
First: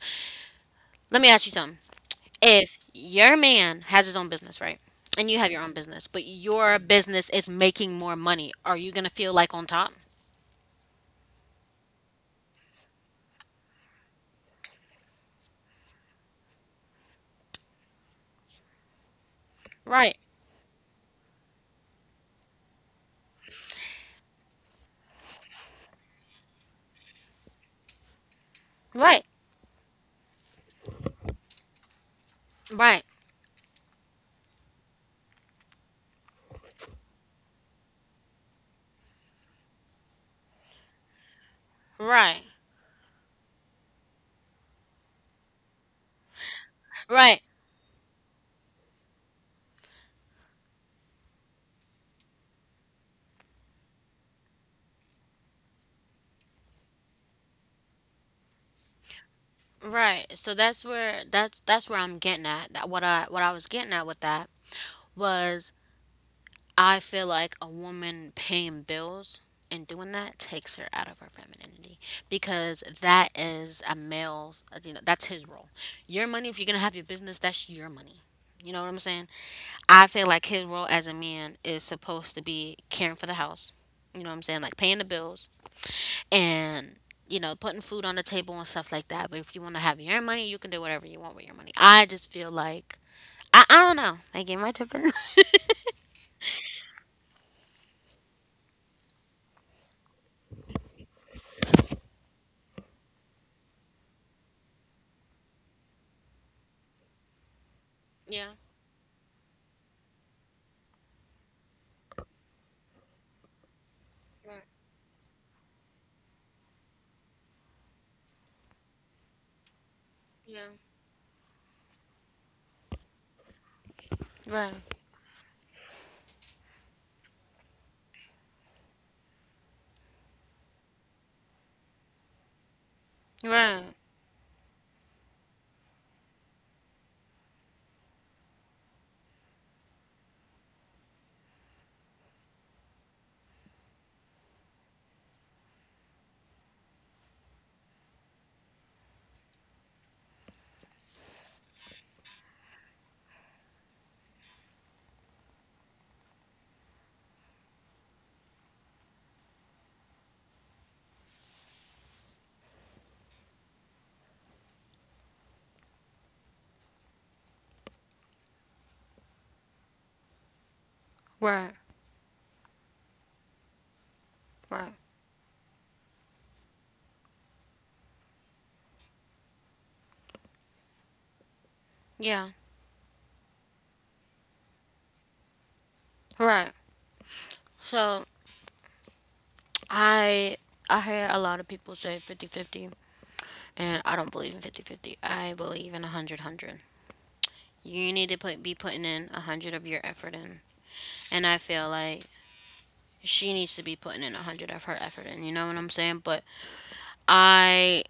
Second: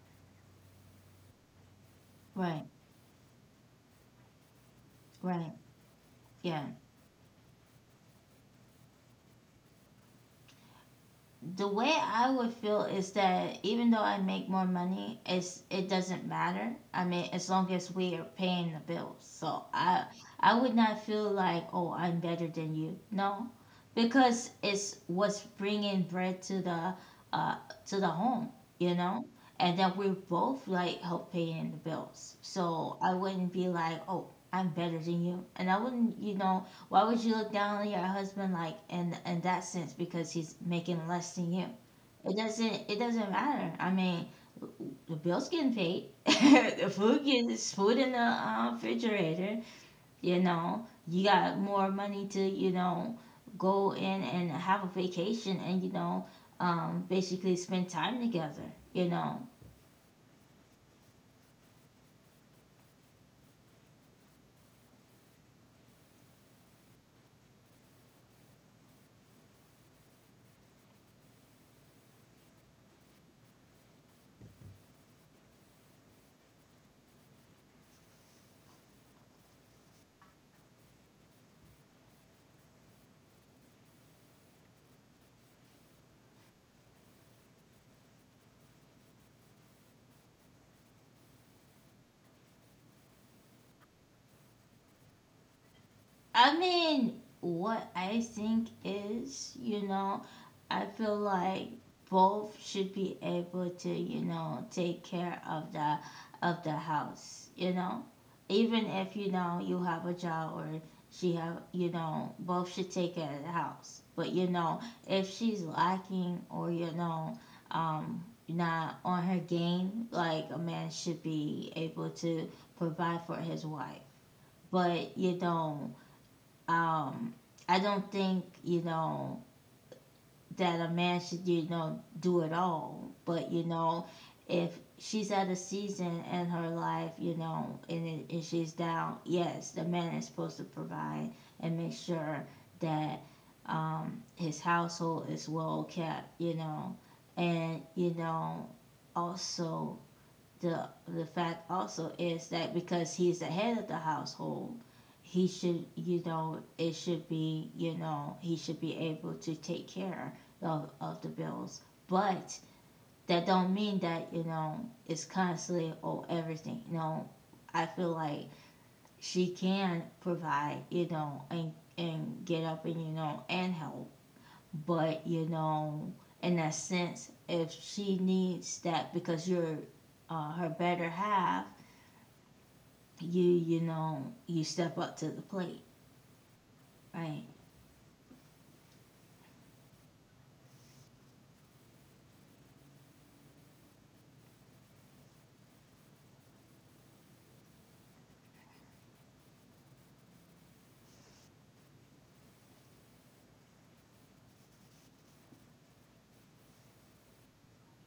[SPEAKER 2] let me ask you something.
[SPEAKER 1] Right,
[SPEAKER 2] If your man has his own business, right? And you have
[SPEAKER 1] right.
[SPEAKER 2] your own business, but
[SPEAKER 1] Yeah.
[SPEAKER 2] your business is making more money, are you going to feel like on top?
[SPEAKER 1] The way I would feel is that even though I make more money, it doesn't matter. I mean, as long as we are paying the bills. So
[SPEAKER 2] Right.
[SPEAKER 1] I would not feel like oh I'm better than you. No, because it's what's bringing bread uh to the home, you
[SPEAKER 2] Right.
[SPEAKER 1] know, and then we both like help paying the bills. So
[SPEAKER 2] Right.
[SPEAKER 1] I wouldn't be like oh I'm better than you, and I wouldn't you know why would you look down on your husband like in that sense because he's making less than you?
[SPEAKER 2] Right.
[SPEAKER 1] It doesn't matter. I mean, the bills getting paid, the food
[SPEAKER 2] Right.
[SPEAKER 1] gets food in the refrigerator. You know, you got more money to you know go in and have a vacation and you know basically spend time together. You know,
[SPEAKER 2] Right. So that's where, that's where I'm getting at. That what I, was getting at with that was, I feel like a woman paying bills and doing that takes her out of her femininity because that is a male's, you know, that's his role. Your money, if you're going to have your business, that's your money. You know what I'm saying? I feel like his role as a man is supposed to be caring for the house. You know what I'm saying? Like, paying the bills and, you know, putting food on the table and stuff like that. But if you want to have your money, you can do whatever you want with your money. I just feel like, I don't know, like am I tripping?
[SPEAKER 1] I mean, what I think is, you know, I feel like both should be able to, you know, take care of the house, you know.
[SPEAKER 2] Yeah,
[SPEAKER 1] Even if you know you have a job, or she have, you know, both should take care of the house. But you know, if she's lacking, or you know, not on her game, like a
[SPEAKER 2] yeah,
[SPEAKER 1] man should be able to provide for his wife.
[SPEAKER 2] right,
[SPEAKER 1] But you know, um, I don't think, you know, that a man should, you know, do it all. But, you
[SPEAKER 2] right,
[SPEAKER 1] know, if she's at a season in her life, you know, and she's down, yes, the man is supposed to provide and make sure that his household is well kept, you know, and, you know, also the the fact also is that because he's the head of the household, he should you know it should be you know he should be able to take care of the bills, but that don't mean that you know it's constantly oh everything. You know, I feel like she can provide, you know,
[SPEAKER 2] right,
[SPEAKER 1] and get up and, you know, and help,
[SPEAKER 2] right,
[SPEAKER 1] but, you know, in that sense if she needs that because you're her better half,
[SPEAKER 2] yeah,
[SPEAKER 1] you know you step up to the plate.
[SPEAKER 2] right.
[SPEAKER 1] Right,
[SPEAKER 2] So i I hear a lot of people say 50 50, and I don't believe in 50 50. I believe in a hundred hundred. You need to be putting in 100 of your effort in, and I feel like she needs to be putting in 100 of her effort in, you know what I'm saying? But I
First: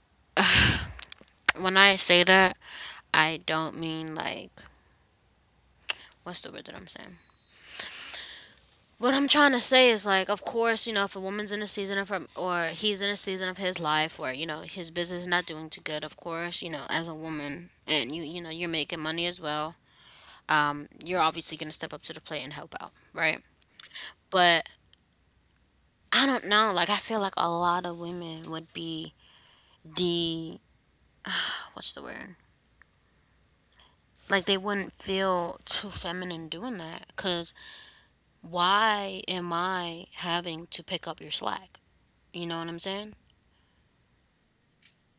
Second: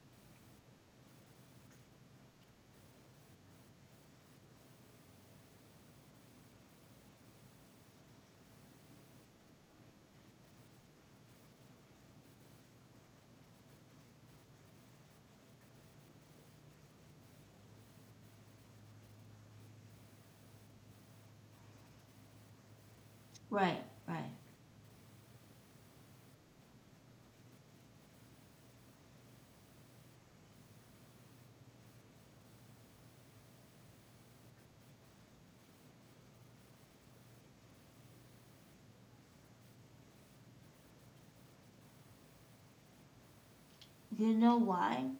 [SPEAKER 2] when I say that, I don't mean like, what's the word that I'm saying? What I'm trying to say is like, of course, you know, if a woman's in a season of her, or he's in a season of his life where, you know, his business is not doing too good, of course, you know, as a woman, and you know you're making money as well, you're obviously gonna step up to the plate and help out, right?
[SPEAKER 1] right, right.
[SPEAKER 2] But I don't know, like I feel like a lot of women would be the, what's the word? Like they wouldn't feel too feminine doing that, 'cause why am I having to pick up your slack? You know what I'm saying?
[SPEAKER 1] You know why?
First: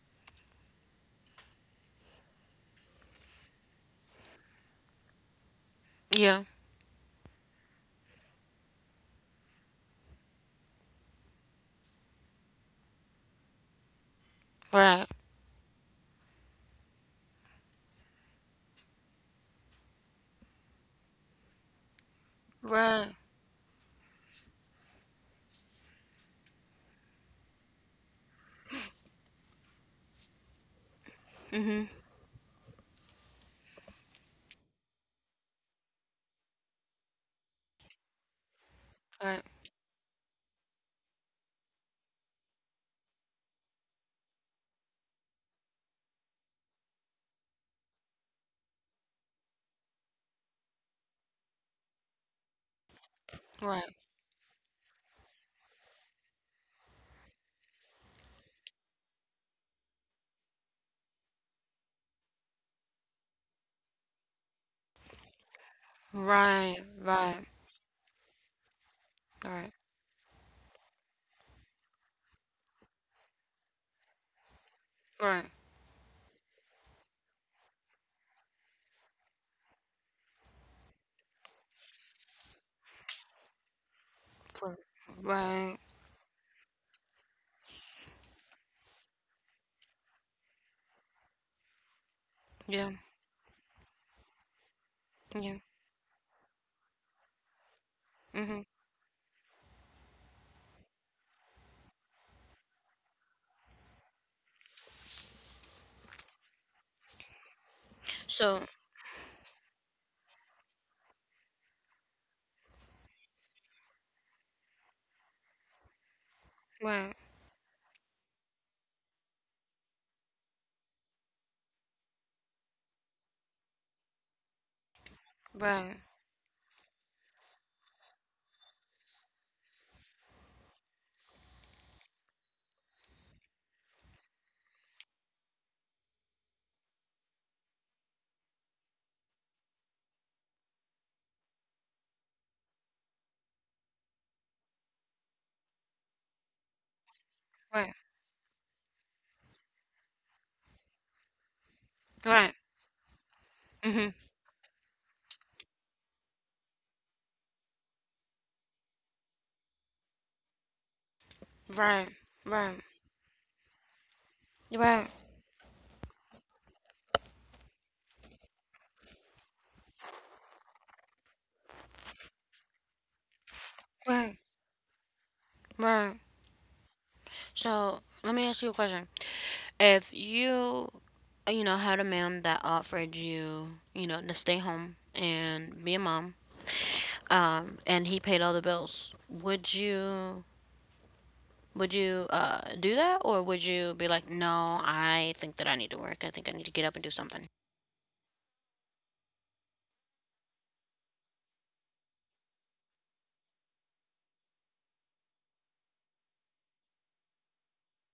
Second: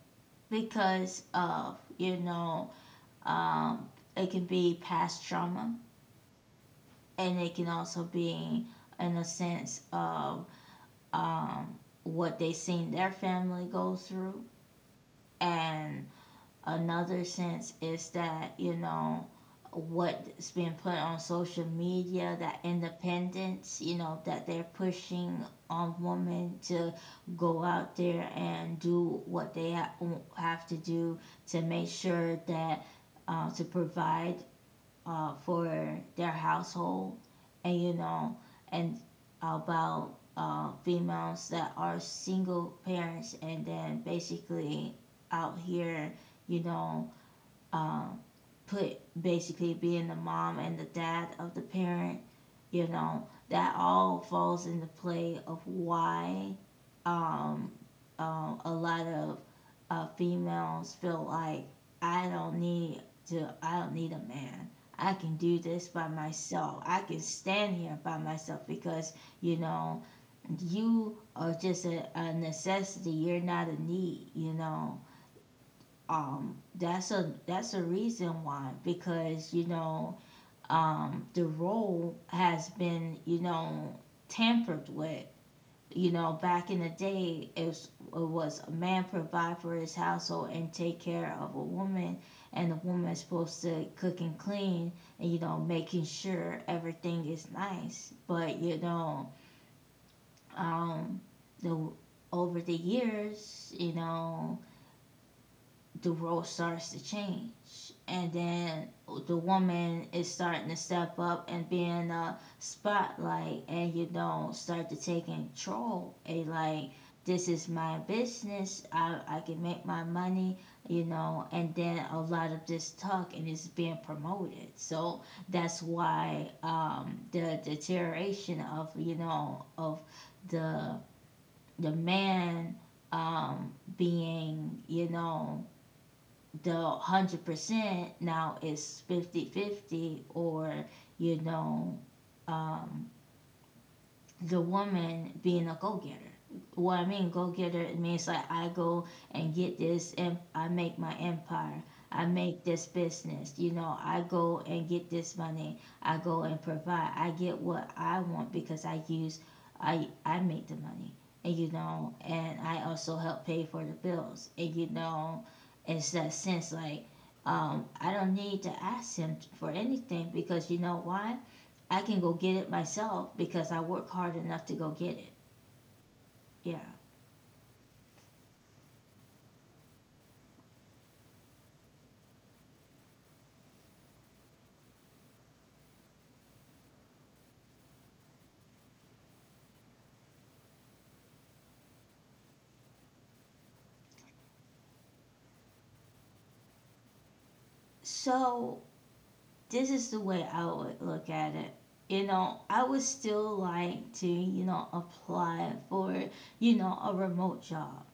[SPEAKER 1] Because of, you know, um it can be past trauma,
[SPEAKER 2] Yeah,
[SPEAKER 1] and it can also be in a sense of, um what they seen their family go through.
[SPEAKER 2] right,
[SPEAKER 1] And another sense is that, you know, what's been put on social media, that
[SPEAKER 2] right,
[SPEAKER 1] independence, you know, that they're pushing on women to go out there and do what they have to do to
[SPEAKER 2] mm-hmm,
[SPEAKER 1] make sure that, to provide for their household. And, you know, and
[SPEAKER 2] right,
[SPEAKER 1] about, females that are single parents and then basically out here, you know, uh, put basically being the mom and the dad of the parent, you know, that
[SPEAKER 2] right,
[SPEAKER 1] all falls into play of why, um, a lot of, females feel like, I don't need I don't need a man. I can do this by
[SPEAKER 2] right,
[SPEAKER 1] myself. I can
[SPEAKER 2] right,
[SPEAKER 1] stand here by myself because, you
[SPEAKER 2] right,
[SPEAKER 1] know, you are just a necessity. You're not a need. You know,
[SPEAKER 2] right,
[SPEAKER 1] that's a reason why, because, you know, the role has been, you know,
[SPEAKER 2] fl-
[SPEAKER 1] tampered with.
[SPEAKER 2] right,
[SPEAKER 1] You know, back in the day, it was a man provide for his household and take care of a woman, and the
[SPEAKER 2] yeah,
[SPEAKER 1] woman's supposed to cook and clean, and, you
[SPEAKER 2] yeah,
[SPEAKER 1] know, making sure everything is nice. But,
[SPEAKER 2] mm-hmm.
[SPEAKER 1] you know, um, the over the years, you know, the role starts to change and
[SPEAKER 2] So,
[SPEAKER 1] then the woman is starting to step up and be in the spotlight and you don't start to take control and like,
[SPEAKER 2] right,
[SPEAKER 1] this is my business. I can make my money, you know. And then a lot of this talk and it's being promoted, so that's
[SPEAKER 2] right,
[SPEAKER 1] why, the deterioration of, you know, of the the man, being, you know, the 100% now is 50 50, or, you know, um the woman being a go getter. What I mean, go getter,
[SPEAKER 2] right,
[SPEAKER 1] it means like I go and get this, and I make my empire. I
[SPEAKER 2] right,
[SPEAKER 1] make this business. You know,
[SPEAKER 2] mm-hmm,
[SPEAKER 1] I go and get this money. I go and provide. I get what I want because I use, I make the money, and, you
[SPEAKER 2] right,
[SPEAKER 1] know, and
[SPEAKER 2] right,
[SPEAKER 1] I also help pay for the bills. And, you
[SPEAKER 2] right,
[SPEAKER 1] know, it's that sense like, I don't need to ask him for anything because, you know why? I can go get it myself because I work hard
[SPEAKER 2] right,
[SPEAKER 1] enough to go get it.
[SPEAKER 2] right.
[SPEAKER 1] Yeah.
[SPEAKER 2] So, let me ask you a question. If you, you know, had a man that offered you, you know, to stay home and be a mom, and he paid all the bills. Would you, would you do that, or would you be like, no, I think that I need to work. I think I need to get up and do something.
[SPEAKER 1] So this is the way I would look at it. You know, I would still like to, you know, apply for, you know, a remote job,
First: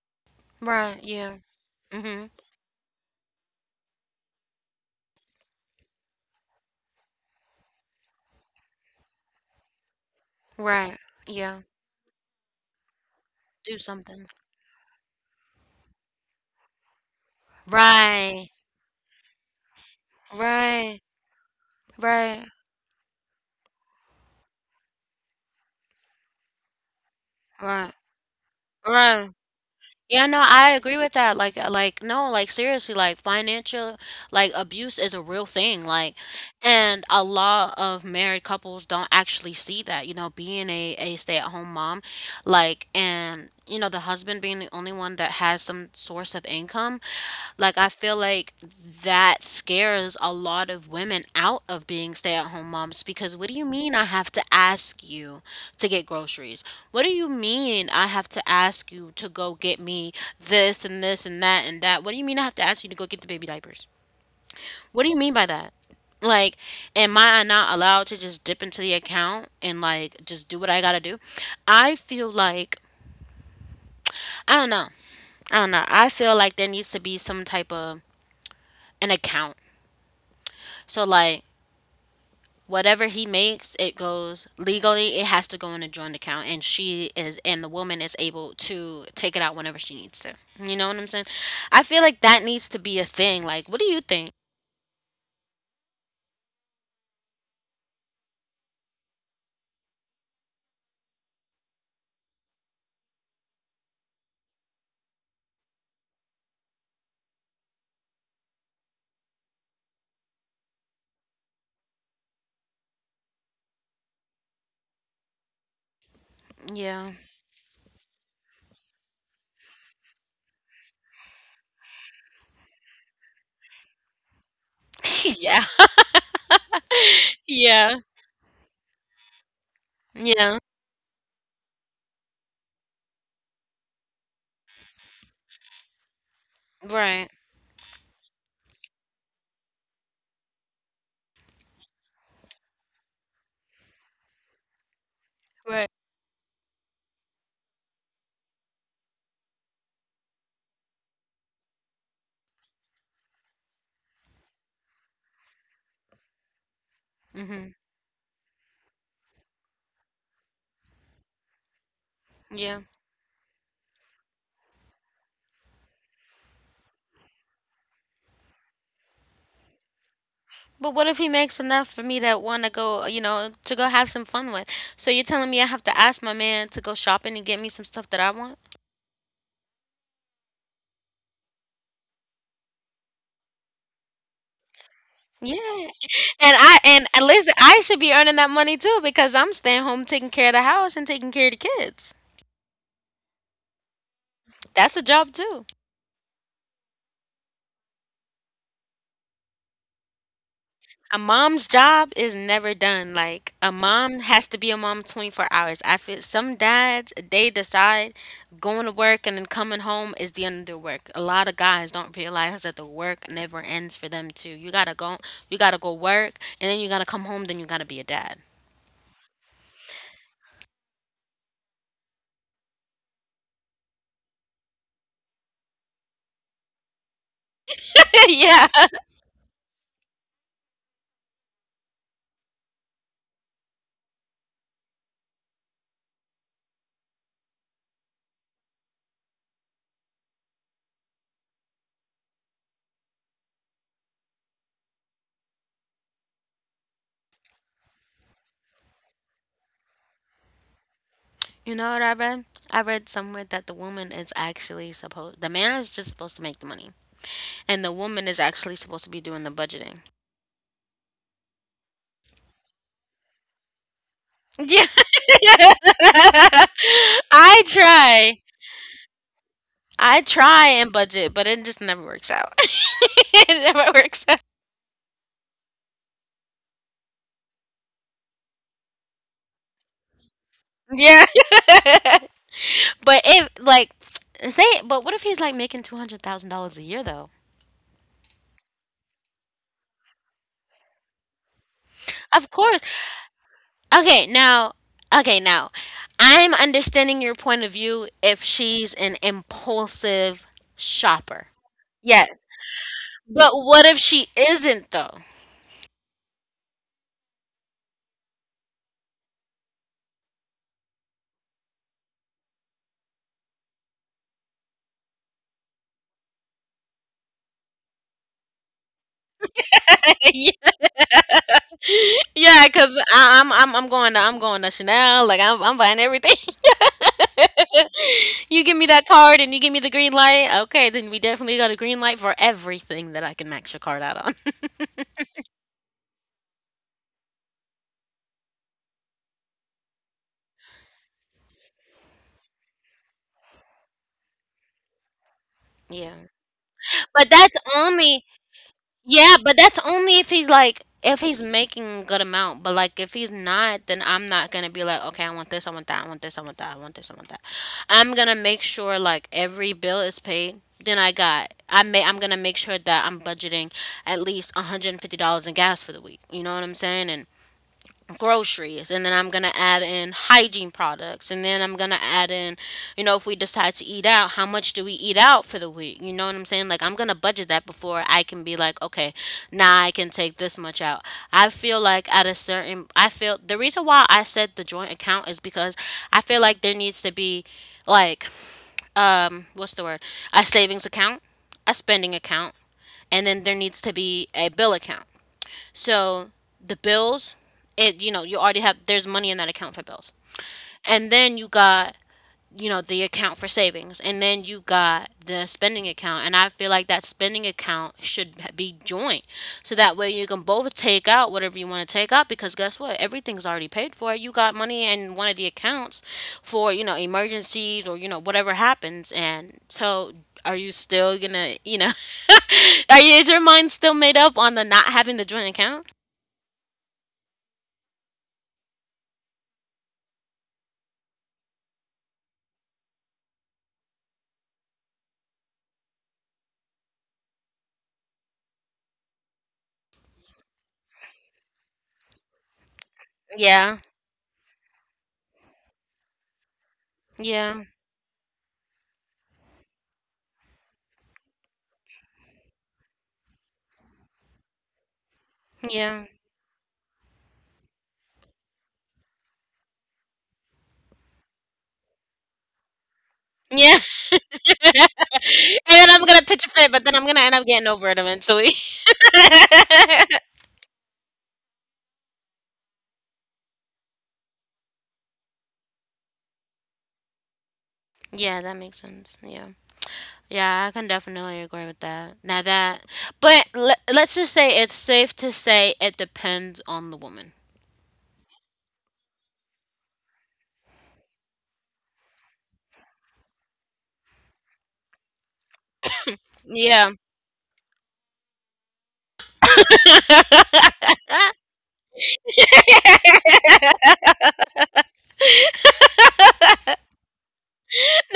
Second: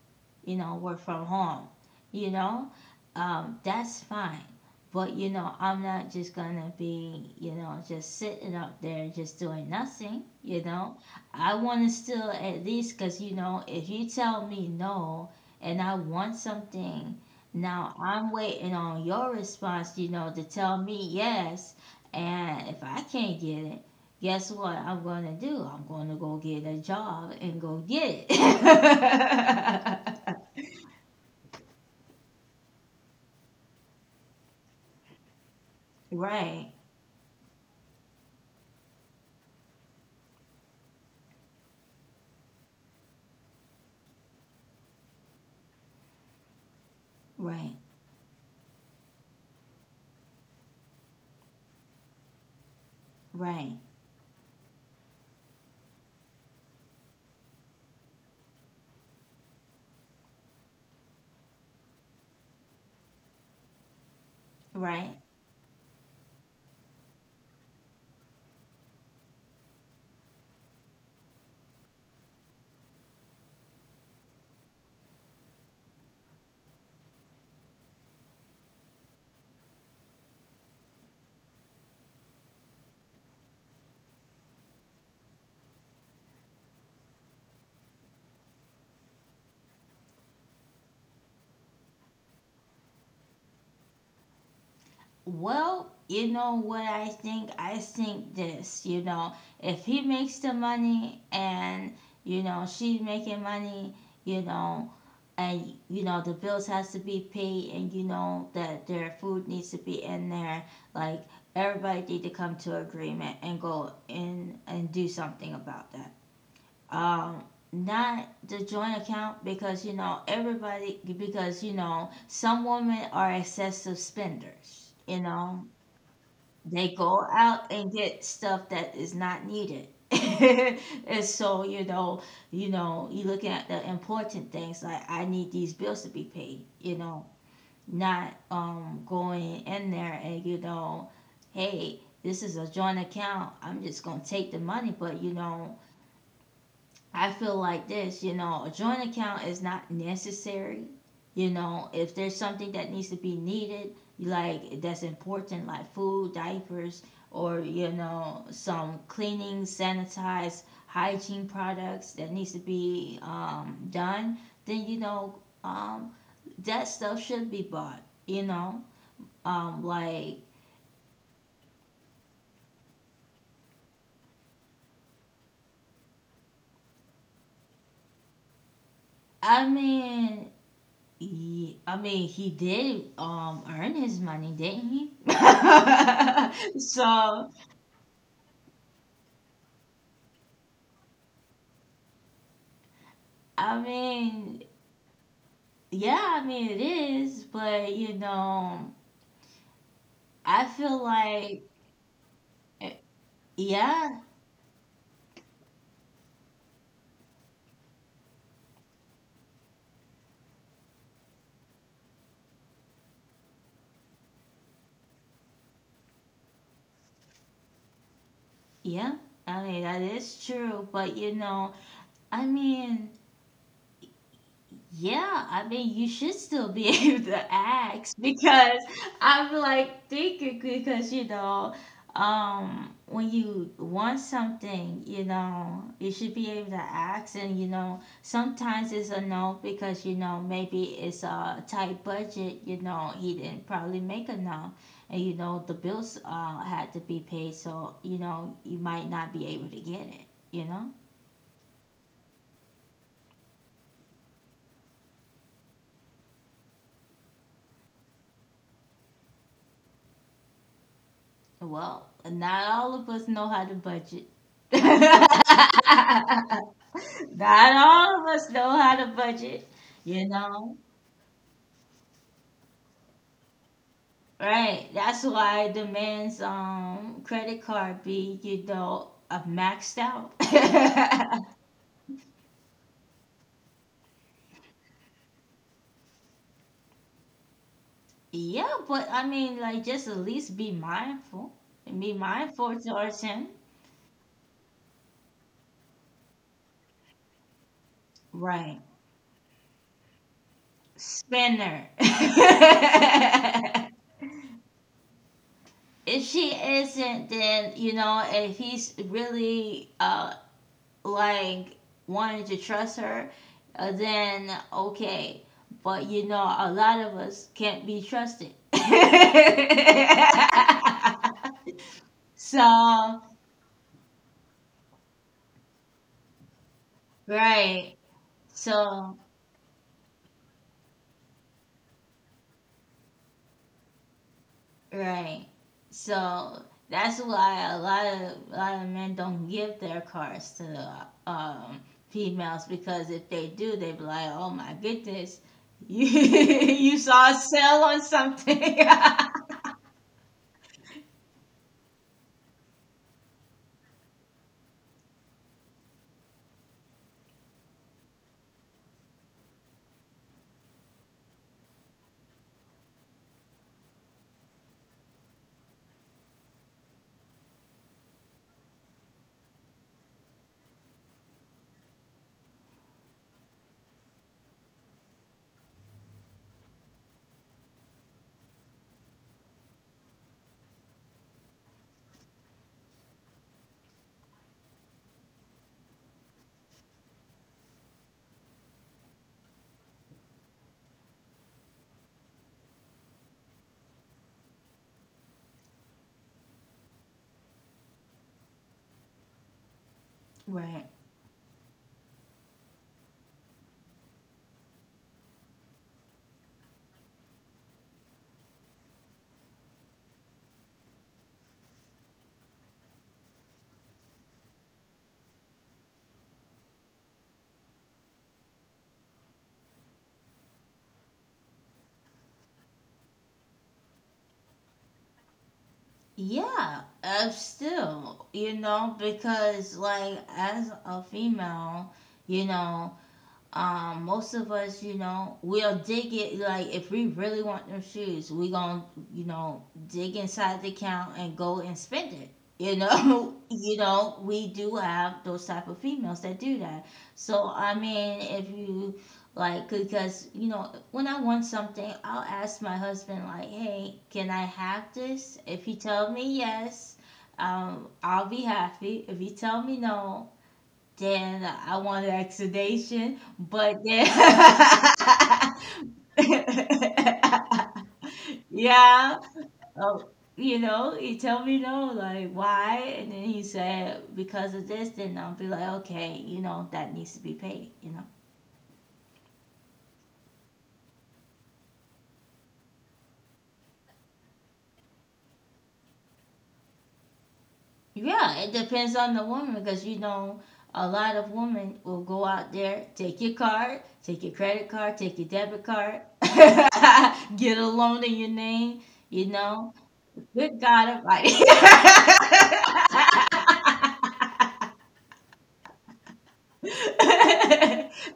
[SPEAKER 1] you know, work
[SPEAKER 2] Right.
[SPEAKER 1] from
[SPEAKER 2] Yeah.
[SPEAKER 1] home,
[SPEAKER 2] Mhm.
[SPEAKER 1] you know, that's fine. But, you know, I'm not just gonna be, you know, just sitting up there just doing nothing, you know.
[SPEAKER 2] Right.
[SPEAKER 1] I
[SPEAKER 2] Yeah.
[SPEAKER 1] wanna still at least, cause, you know,
[SPEAKER 2] Do
[SPEAKER 1] if you
[SPEAKER 2] something.
[SPEAKER 1] tell me no and I want something, now I'm
[SPEAKER 2] Right.
[SPEAKER 1] waiting on your response, you know, to tell
[SPEAKER 2] Right.
[SPEAKER 1] me yes.
[SPEAKER 2] Right.
[SPEAKER 1] And if I can't get it, guess what I'm going to do? I'm going to go get a job and go
[SPEAKER 2] Right.
[SPEAKER 1] get
[SPEAKER 2] Right. Yeah,
[SPEAKER 1] it.
[SPEAKER 2] no, I agree with that. Like no, like seriously, like financial, like abuse is a real thing. Like,
[SPEAKER 1] Right,
[SPEAKER 2] and a lot of married couples don't actually see that. You know, being a stay-at-home mom, like, and you know, the husband being the only one that has some source of income.
[SPEAKER 1] right,
[SPEAKER 2] Like, I feel like that scares a lot of women out of being stay at home moms, because what do you
[SPEAKER 1] right,
[SPEAKER 2] mean I have to ask you to get groceries? What do you mean I have to ask you to go get me this and this and that and that? What do you mean I have to ask you to go get the baby diapers? What do you
[SPEAKER 1] right.
[SPEAKER 2] mean by that? Like, am I not allowed to just dip into the account and like just do what I gotta do? I feel like, I don't know. I feel like there needs to be some type of an account. So, like, whatever he makes, it goes legally. It has to go in a joint account, and she is, and the woman is able to take it out whenever she needs to. You know what I'm saying? I feel like that needs to be a thing. Like, what do you think?
[SPEAKER 1] Well, you know what I think? I think this, you know, if he makes the money and, you know, she's making money, you know, and, you know, the bills has to be paid, and, you know, that their food needs to be in there, like, everybody need to come to agreement and go in and do something about that.
[SPEAKER 2] Yeah,
[SPEAKER 1] um, not the joint account, because, you know, everybody, because, you know, some women are excessive spenders, you know,
[SPEAKER 2] yeah,
[SPEAKER 1] they go out and
[SPEAKER 2] yeah,
[SPEAKER 1] get stuff that is not needed.
[SPEAKER 2] yeah.
[SPEAKER 1] And so, you know, you look at the important things, like, I need these bills to be paid, you know,
[SPEAKER 2] Right.
[SPEAKER 1] not going in there and, you know, hey, this is a joint account, I'm just gonna take the money. But, you know,
[SPEAKER 2] Right.
[SPEAKER 1] I feel like this, you know, a joint account is not necessary. You know, if there's something that needs to be needed, like that's important, like food, diapers, or,
[SPEAKER 2] Hmm.
[SPEAKER 1] you know, some cleaning, sanitized hygiene products that needs to
[SPEAKER 2] Yeah.
[SPEAKER 1] be, done, then, you know, that stuff should be bought. You know, like,
[SPEAKER 2] But what if he makes enough for me to want to go, you know, to go have some fun with? So you're telling me I have to ask my man to go shopping and get me some stuff that I want?
[SPEAKER 1] I mean, I mean, he did earn his money, didn't he?
[SPEAKER 2] Yeah. And I and
[SPEAKER 1] So,
[SPEAKER 2] listen, I should be earning that money too because I'm staying home taking care of the house and taking care of the kids.
[SPEAKER 1] I mean,
[SPEAKER 2] That's a job too.
[SPEAKER 1] yeah, I mean it is, but, you know, I feel
[SPEAKER 2] A
[SPEAKER 1] like,
[SPEAKER 2] mom's job is never
[SPEAKER 1] eh,
[SPEAKER 2] done. Like a
[SPEAKER 1] yeah,
[SPEAKER 2] mom has to be a mom 24 hours. I feel some dads they decide going to work and then coming home is the end of their work. A lot of guys don't realize that the work never ends for them too. You gotta go work, and then you gotta come home, then you gotta be a dad.
[SPEAKER 1] yeah. I mean, that is true, but, you know, I mean, yeah, I mean, you should still be able to ask
[SPEAKER 2] Yeah.
[SPEAKER 1] because I'm like thinking, because, you know, when you want something, you know, you should be able to ask. And, you know, sometimes it's a no because, you know, maybe it's a tight budget. You know, he didn't probably make a no and, you know, the bills had to be paid, so, you know, you might not be able to get it. You know.
[SPEAKER 2] You know what I read? I read somewhere that the woman is actually supposed, the man is just supposed to make the money, and the woman is actually supposed to be doing the budgeting.
[SPEAKER 1] Well, not all of us know how to budget.
[SPEAKER 2] Yeah.
[SPEAKER 1] Not
[SPEAKER 2] I
[SPEAKER 1] all of
[SPEAKER 2] try.
[SPEAKER 1] us know how to budget,
[SPEAKER 2] I
[SPEAKER 1] you
[SPEAKER 2] try
[SPEAKER 1] know.
[SPEAKER 2] and budget, but it just never works out. It never works out.
[SPEAKER 1] Right. That's why it demands credit card be, you know, maxed out.
[SPEAKER 2] Yeah. But if, like, say, but what if he's like making $200,000 a year though?
[SPEAKER 1] Yeah, but I mean like, just at least be mindful. Be
[SPEAKER 2] Of course.
[SPEAKER 1] mindful towards him.
[SPEAKER 2] Okay, now, okay, now, I'm understanding your point of view if
[SPEAKER 1] Right.
[SPEAKER 2] she's an impulsive shopper.
[SPEAKER 1] Spinner.
[SPEAKER 2] Yes, but what
[SPEAKER 1] If
[SPEAKER 2] if she isn't though?
[SPEAKER 1] she isn't, then, you know, if he's really like wanting to trust her, then okay. But, you know, a lot of us can't be trusted.
[SPEAKER 2] Yeah, yeah, because
[SPEAKER 1] So,
[SPEAKER 2] I'm going to Chanel. Like I'm buying everything.
[SPEAKER 1] right.
[SPEAKER 2] You give me that
[SPEAKER 1] So,
[SPEAKER 2] card and you give me the green light. Okay, then we definitely got a green light for everything that I can max your card out on.
[SPEAKER 1] right. So that's why a lot of men don't give their cards to females, because if they do, they be like, "Oh my goodness, you
[SPEAKER 2] Yeah.
[SPEAKER 1] you
[SPEAKER 2] But
[SPEAKER 1] saw a
[SPEAKER 2] that's
[SPEAKER 1] sale on
[SPEAKER 2] only
[SPEAKER 1] something."
[SPEAKER 2] Yeah, but that's only if he's like if he's making a good amount. But like if he's not, then I'm not gonna be like, okay, I want this, I want that, I want this, I want that, I want this, I want that. I'm gonna make sure like every bill is paid. Then I got I may I'm gonna make sure that I'm budgeting at least $150 in gas for the week. You know what I'm saying? And groceries, and then I'm going to add in hygiene products, and then I'm going to add in, you know, if we decide to eat out, how much do we eat out for the week? You know what I'm saying? Like I'm going to budget that before I can be like, okay, now I can take this much out. I feel like at a certain I feel the reason why I said the joint account is because I feel like there needs to be, like, what's the word, a savings account, a spending account, and then there needs to be a bill account. So the bills, it you know, you already have, there's money in that account for bills.
[SPEAKER 1] Right.
[SPEAKER 2] And then you got, you know, the account for savings. And then you got the spending account. And I feel like that spending account should be joint. So that way you can both take out whatever you want to take out, because guess what? Everything's already paid for. You got money in one of the accounts for, you know, emergencies, or, you know, whatever happens. And so, are you still gonna, are you, is your mind still made up on the not having the joint account?
[SPEAKER 1] Yeah, still, you know, because like, as a female, you know, most of us, you know, we'll dig it. Like, if we really want them shoes, we gonna, you know, dig inside the account and go and spend it. You know,
[SPEAKER 2] Yeah,
[SPEAKER 1] you know, we do have those type of females that do that. So
[SPEAKER 2] yeah,
[SPEAKER 1] I mean, if you, like, because you know, when I want something, I'll ask my husband like, "Hey, can I have this?" If he
[SPEAKER 2] yeah,
[SPEAKER 1] tell me yes, I'll be happy. If he tell me no, then I wanted exudation,
[SPEAKER 2] yeah.
[SPEAKER 1] but then,
[SPEAKER 2] And then I'm gonna pitch a fit, but then I'm gonna end up getting over it eventually.
[SPEAKER 1] yeah, oh, you know, he told me no, like why, and then he said because of this. Then I'll be like, okay, you know, that needs to be paid, you know.
[SPEAKER 2] Yeah, that makes sense. Yeah. Yeah, I can definitely agree with that. But let's just say it's safe to say it depends on the woman.
[SPEAKER 1] Yeah, it depends on the woman, because, you know, a lot of women will go out there, take your card, take your credit card, take your debit card,
[SPEAKER 2] Yeah.
[SPEAKER 1] get a loan in your name, you know.
[SPEAKER 2] No,
[SPEAKER 1] Good God Almighty.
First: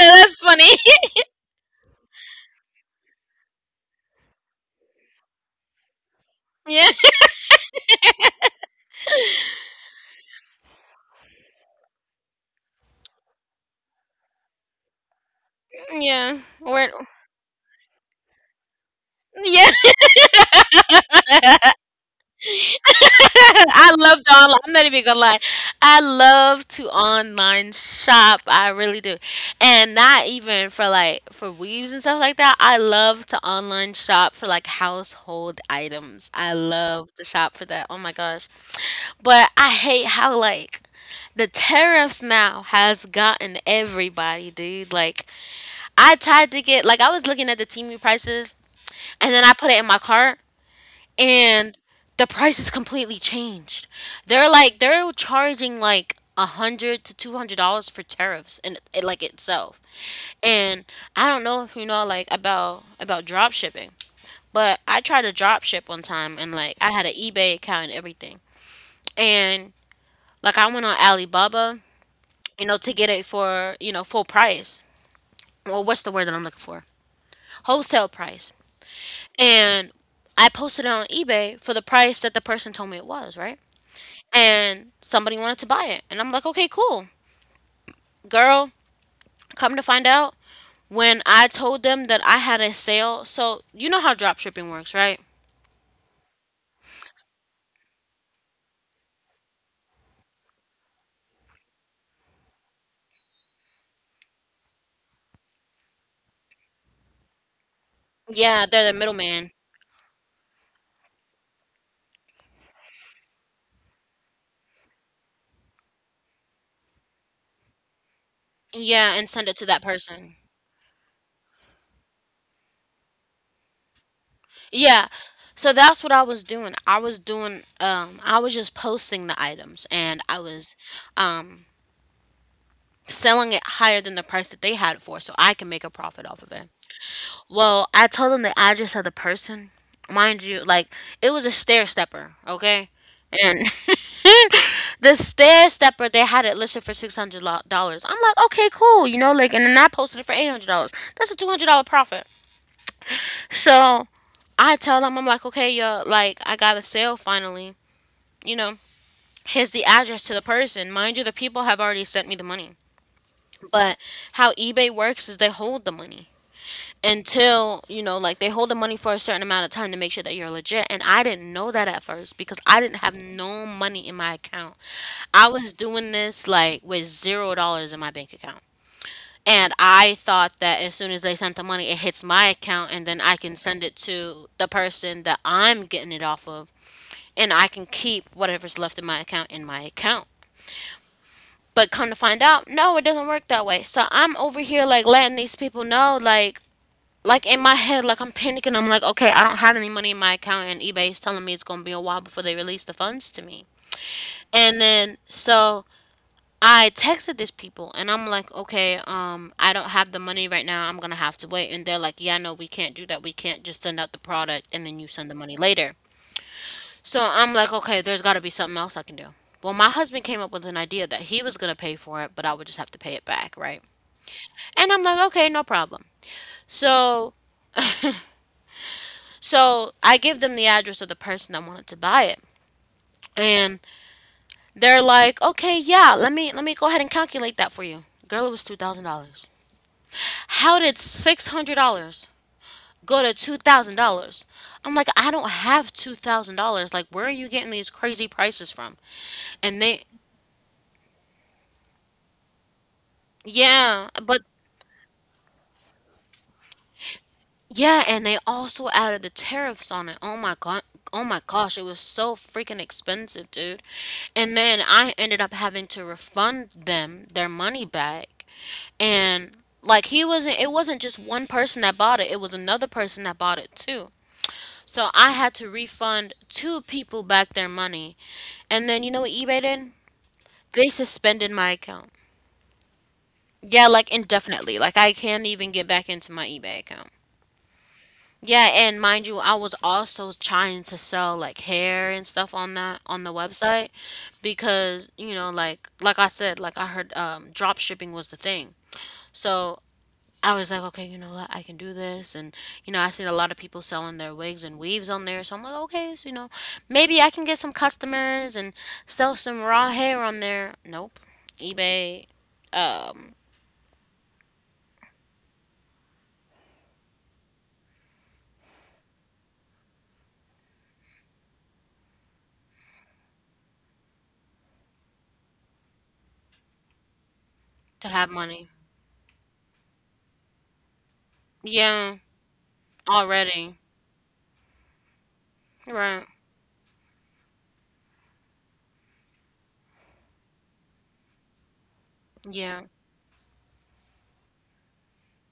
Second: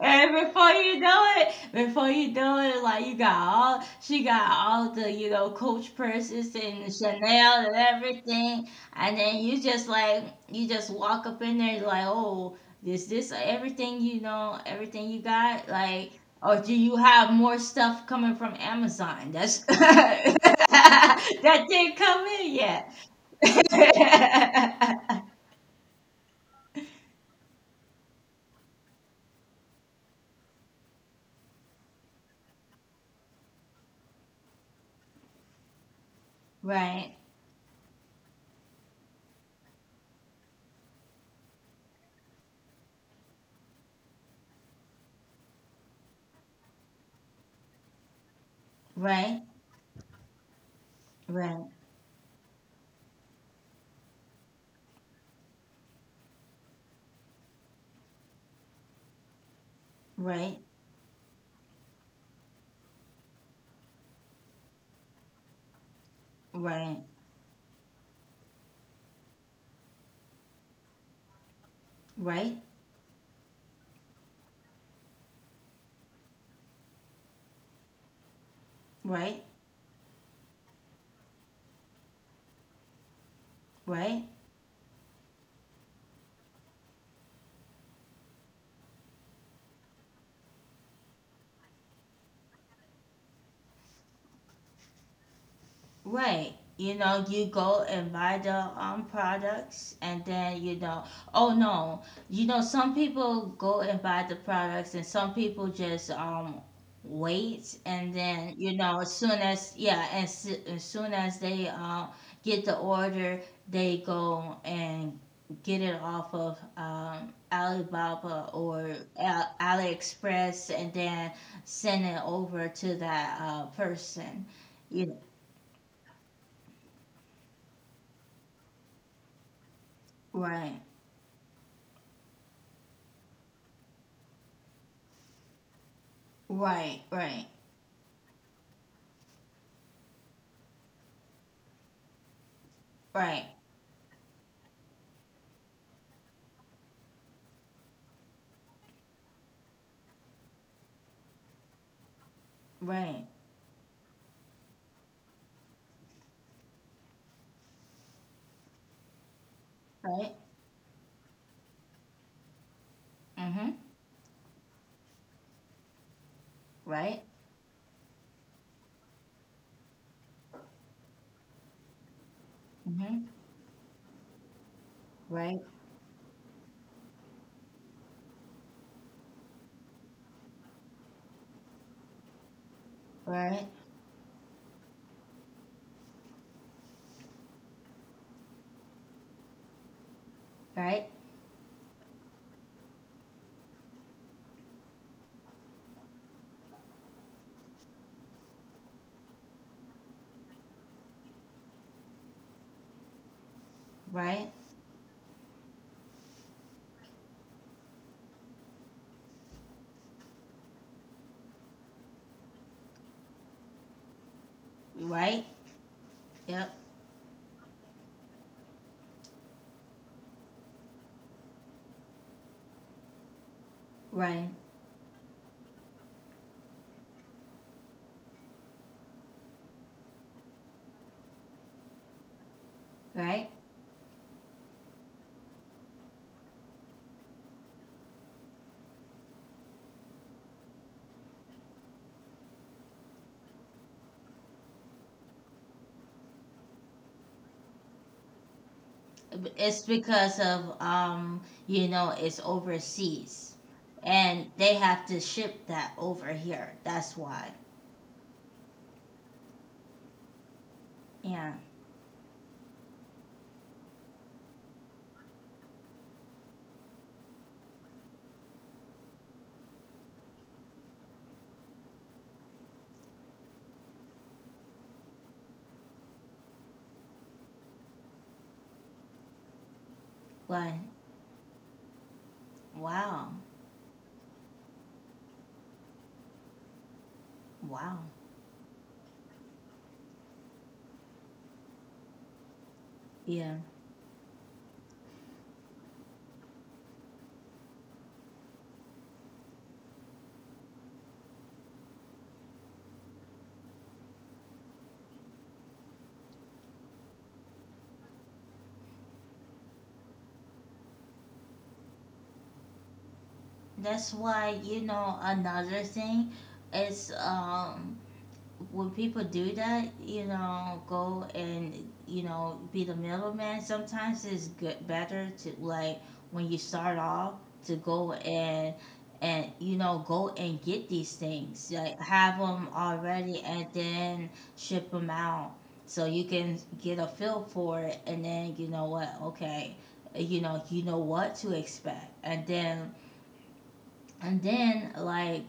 [SPEAKER 1] And
[SPEAKER 2] funny.
[SPEAKER 1] before you know it, before you know it, like, you got all she got all the, you know, Coach purses
[SPEAKER 2] Yeah.
[SPEAKER 1] and Chanel and everything, and then you just like, you just walk up in there like, oh, is this everything, you know, everything you got, like,
[SPEAKER 2] Yeah.
[SPEAKER 1] or do
[SPEAKER 2] Word.
[SPEAKER 1] you have more stuff coming from Amazon? That's
[SPEAKER 2] Yeah.
[SPEAKER 1] that didn't come in yet.
[SPEAKER 2] I love to online. I'm not even gonna lie. I love to online shop. I really do, and not even for like for weaves and stuff like that. I love to online shop for like household items. I love
[SPEAKER 1] Right,
[SPEAKER 2] to shop for that. Oh my gosh, but I hate how like the tariffs now has gotten everybody, dude. Like I tried to get like I was looking at the Temu prices, and
[SPEAKER 1] right,
[SPEAKER 2] then I put it in my cart
[SPEAKER 1] right,
[SPEAKER 2] and the price is completely changed. They're like they're charging like $100 to $200 for tariffs and it, like itself.
[SPEAKER 1] right,
[SPEAKER 2] And I don't know if you know like about drop shipping, but I tried to drop ship one time, and like I
[SPEAKER 1] right,
[SPEAKER 2] had an eBay account and everything, and like I went on Alibaba,
[SPEAKER 1] right,
[SPEAKER 2] you know, to get it for, you know, full price. Well, what's the word that I'm looking for? Wholesale price.
[SPEAKER 1] right,
[SPEAKER 2] And I posted it on eBay for the price that the person told me it was, right?
[SPEAKER 1] right,
[SPEAKER 2] And somebody wanted to buy it. And I'm like, okay, cool. Girl, come to find out, when I told them that I had a sale, so you know how drop shipping works, right?
[SPEAKER 1] right. You know, you go and buy the products and then, you know, oh no. You know, some people go and buy the products and some people just wait, and then,
[SPEAKER 2] Yeah,
[SPEAKER 1] you
[SPEAKER 2] they're the
[SPEAKER 1] know, as soon
[SPEAKER 2] middleman.
[SPEAKER 1] as, yeah, as soon as they, get the order, they go and get it off of, alibaba or
[SPEAKER 2] Yeah, and send it to that person.
[SPEAKER 1] Aliexpress and then send it over to that, person, you
[SPEAKER 2] Yeah.
[SPEAKER 1] know,
[SPEAKER 2] So that's what I was doing. I was doing I was just posting the items, and I was
[SPEAKER 1] right.
[SPEAKER 2] um selling it higher than the price that they had it for so I can make a profit off of it.
[SPEAKER 1] Right, right,
[SPEAKER 2] Well, I told them the address of the person. Mind you, like, it was a stair stepper, okay?
[SPEAKER 1] right,
[SPEAKER 2] And the stair stepper, they had it listed for $600. I'm like, okay, cool, you know, like, and then I posted it for $800. That's a $200 profit.
[SPEAKER 1] right,
[SPEAKER 2] So I tell them, I'm like, okay, yo, like, I got a sale finally. You know, here's the address
[SPEAKER 1] right,
[SPEAKER 2] to the person. Mind you, the people have already sent me the money.
[SPEAKER 1] mm-hmm,
[SPEAKER 2] But how eBay works is they hold the money,
[SPEAKER 1] right,
[SPEAKER 2] until you know, like, they hold the money for a certain amount of time to make sure that you're legit. And I didn't know that at first, because I didn't have
[SPEAKER 1] mm-hmm,
[SPEAKER 2] no money in my account. I
[SPEAKER 1] right,
[SPEAKER 2] was doing this like with $0 in my bank account, and I thought that as soon as they sent the money it hits my account and then I can
[SPEAKER 1] right,
[SPEAKER 2] send it to the person that I'm getting it off of, and I can keep whatever's left in my account in my account.
[SPEAKER 1] right,
[SPEAKER 2] But come to find out, no, it doesn't work that way. So I'm over here like letting these people know like in my head, like I'm panicking. I'm like, okay, I don't have any money in my account, and eBay is telling me it's gonna be a while before they release the funds to me.
[SPEAKER 1] right,
[SPEAKER 2] And then so I texted these people, and I'm like, okay, I don't have the money right now. I'm gonna have to wait. And they're like, yeah, no, we can't do that. We can't just send out the product and then you send the
[SPEAKER 1] right,
[SPEAKER 2] money later.
[SPEAKER 1] yep,
[SPEAKER 2] So I'm like, okay, there's got to be something else I can do. Well, my husband came up with an idea that he was gonna pay for it, but I would just have to pay it back, right?
[SPEAKER 1] right,
[SPEAKER 2] And I'm like, okay, no problem. So So I give them the address of the person that wanted to buy it.
[SPEAKER 1] right.
[SPEAKER 2] And they're like, okay, yeah, let me go ahead and calculate that for you. Girl, it was $2,000. How did $600 go to $2,000? I'm like, I don't have $2,000. Like, where are you getting these crazy prices from? And
[SPEAKER 1] It's
[SPEAKER 2] they,
[SPEAKER 1] because of, you know, it's overseas,
[SPEAKER 2] yeah, but
[SPEAKER 1] and they have to ship that over here. That's why.
[SPEAKER 2] yeah, and they also added the tariffs on it. Oh my god. Oh my
[SPEAKER 1] Yeah.
[SPEAKER 2] gosh, it was so freaking expensive, dude. And then I ended up having to refund them their money back. And like he wasn't it wasn't just one person that bought it, it was another person that bought it too. So I had to refund two people back their money. And then you know what eBay did?
[SPEAKER 1] But
[SPEAKER 2] They suspended my account.
[SPEAKER 1] wow,
[SPEAKER 2] Yeah, like indefinitely. Like I can't even get back into my eBay account.
[SPEAKER 1] wow.
[SPEAKER 2] Yeah, and mind you, I was also trying to sell like hair and stuff on that, on the
[SPEAKER 1] Yeah.
[SPEAKER 2] website, because, you know, like I said, like, I heard drop shipping was the thing. So I was like, okay, you know what, I can do this, and you know, I seen a lot of people selling their wigs and weaves on there. So I'm like, okay, so you know, maybe I can get some customers and sell some raw hair on there. Nope. eBay um
[SPEAKER 1] That's why, you know, another thing is, when people do that, you know, go and, you know, be the middleman. Sometimes it's good better to, like, when you start off, to
[SPEAKER 2] to
[SPEAKER 1] go
[SPEAKER 2] have money.
[SPEAKER 1] and you know, go and get these things, like
[SPEAKER 2] Yeah,
[SPEAKER 1] have them already and
[SPEAKER 2] already.
[SPEAKER 1] then ship them out, so
[SPEAKER 2] Right.
[SPEAKER 1] you can get a feel for it. And then you know what, okay, you know, what to expect, and
[SPEAKER 2] Yeah.
[SPEAKER 1] then like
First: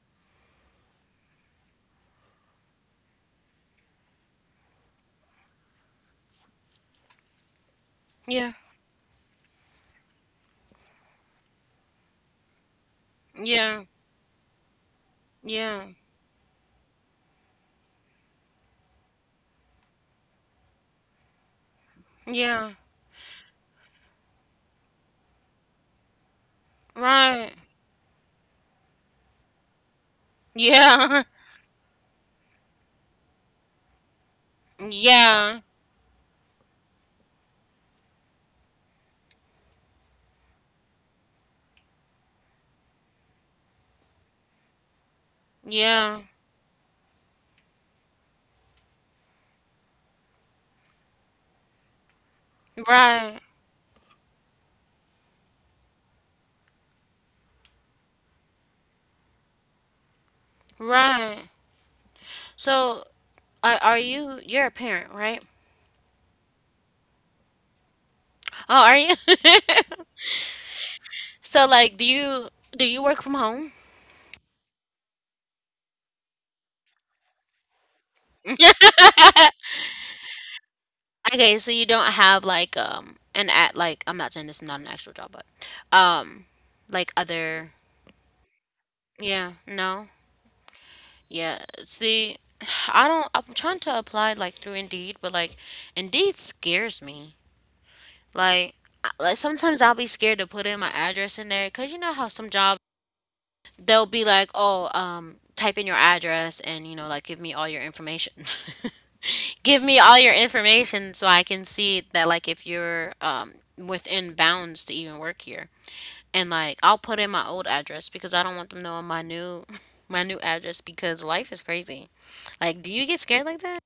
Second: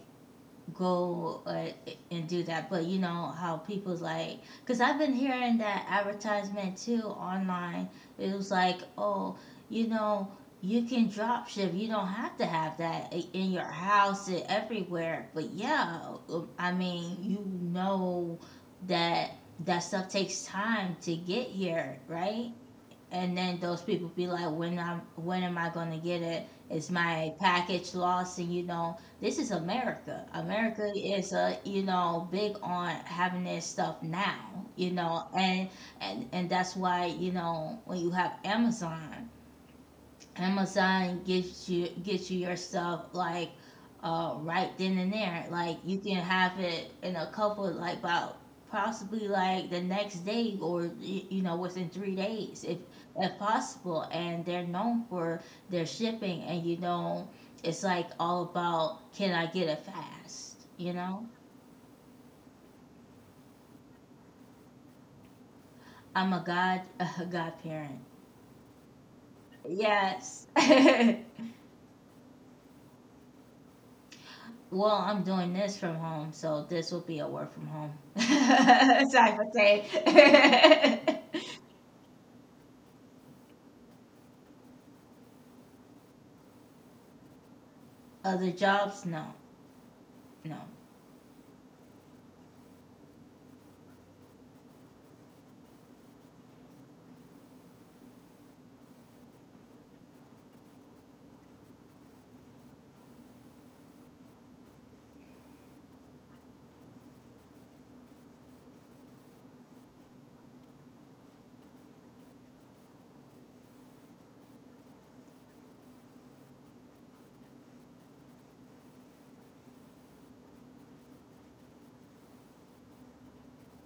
[SPEAKER 1] go, and do that. But you know how people's like, because I've been hearing that advertisement too online. It was
[SPEAKER 2] Yeah.
[SPEAKER 1] like, oh, you know, you can drop ship. You don't have to have that in your
[SPEAKER 2] Yeah.
[SPEAKER 1] house and everywhere. But
[SPEAKER 2] Yeah.
[SPEAKER 1] yeah, I mean, you know, that that stuff takes time to get here, right?
[SPEAKER 2] Yeah.
[SPEAKER 1] And then those people be like, when am I gonna get it? Is my
[SPEAKER 2] Right.
[SPEAKER 1] package lost? And you know, this is America. America
[SPEAKER 2] Yeah.
[SPEAKER 1] is a, you know, big on having their stuff now. You know.
[SPEAKER 2] Yeah.
[SPEAKER 1] And that's why, you know, when you have Amazon, Amazon gives you gets you your stuff like, right then and there. Like you can
[SPEAKER 2] Yeah.
[SPEAKER 1] have it in a couple like about possibly like the next day or within 3 days if
[SPEAKER 2] Right.
[SPEAKER 1] possible, and they're known for their shipping, and it's like all about can I get it fast,
[SPEAKER 2] Right. So are you're a parent, right?
[SPEAKER 1] I'm a god a godparent,
[SPEAKER 2] Oh, are you?
[SPEAKER 1] yes.
[SPEAKER 2] So like do you work from home?
[SPEAKER 1] Well, I'm doing this from home, so this will be a work from home type of day.
[SPEAKER 2] Okay, so you don't have like an at, like, I'm not saying this is not an actual job, but um like other,
[SPEAKER 1] Other jobs, no,
[SPEAKER 2] yeah, no.
[SPEAKER 1] no,
[SPEAKER 2] Yeah. See, I don't, I'm trying to apply like through Indeed, but like Indeed scares me. Like, like sometimes I'll be scared to put in my address in there because you know how some jobs they'll be like, oh, type in your address and you know, like give me all your information. Give me all your information so I can see that like if you're within bounds to even work here. And like I'll put in my old address because I don't want them knowing my new my new address because life is crazy. Like, do you get scared like that?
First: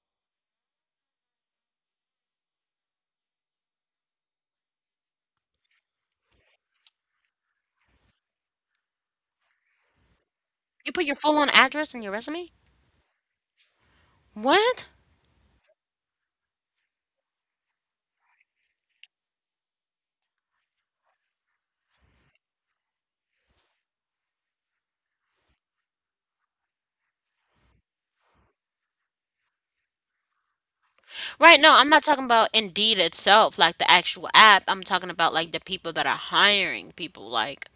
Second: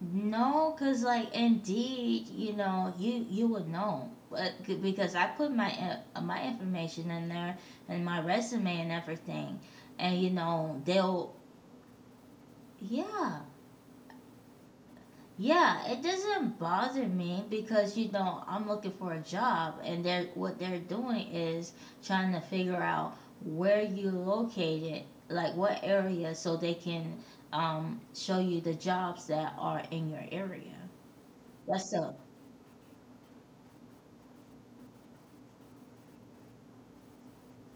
[SPEAKER 1] no, cause like Indeed, you know, you would know, but because I put my my information in there and my resume and everything, and you know
[SPEAKER 2] You put your
[SPEAKER 1] they'll,
[SPEAKER 2] full on address in your resume?
[SPEAKER 1] yeah.
[SPEAKER 2] What?
[SPEAKER 1] Yeah, it doesn't bother me because you know I'm looking for a job, and they're what they're doing is trying to figure out where you located, like what area, so they can show you the jobs that are in your area.
[SPEAKER 2] Right, no, I'm
[SPEAKER 1] That's
[SPEAKER 2] not
[SPEAKER 1] up,
[SPEAKER 2] talking about Indeed itself, like the actual app. I'm talking about like the people that are hiring people, like,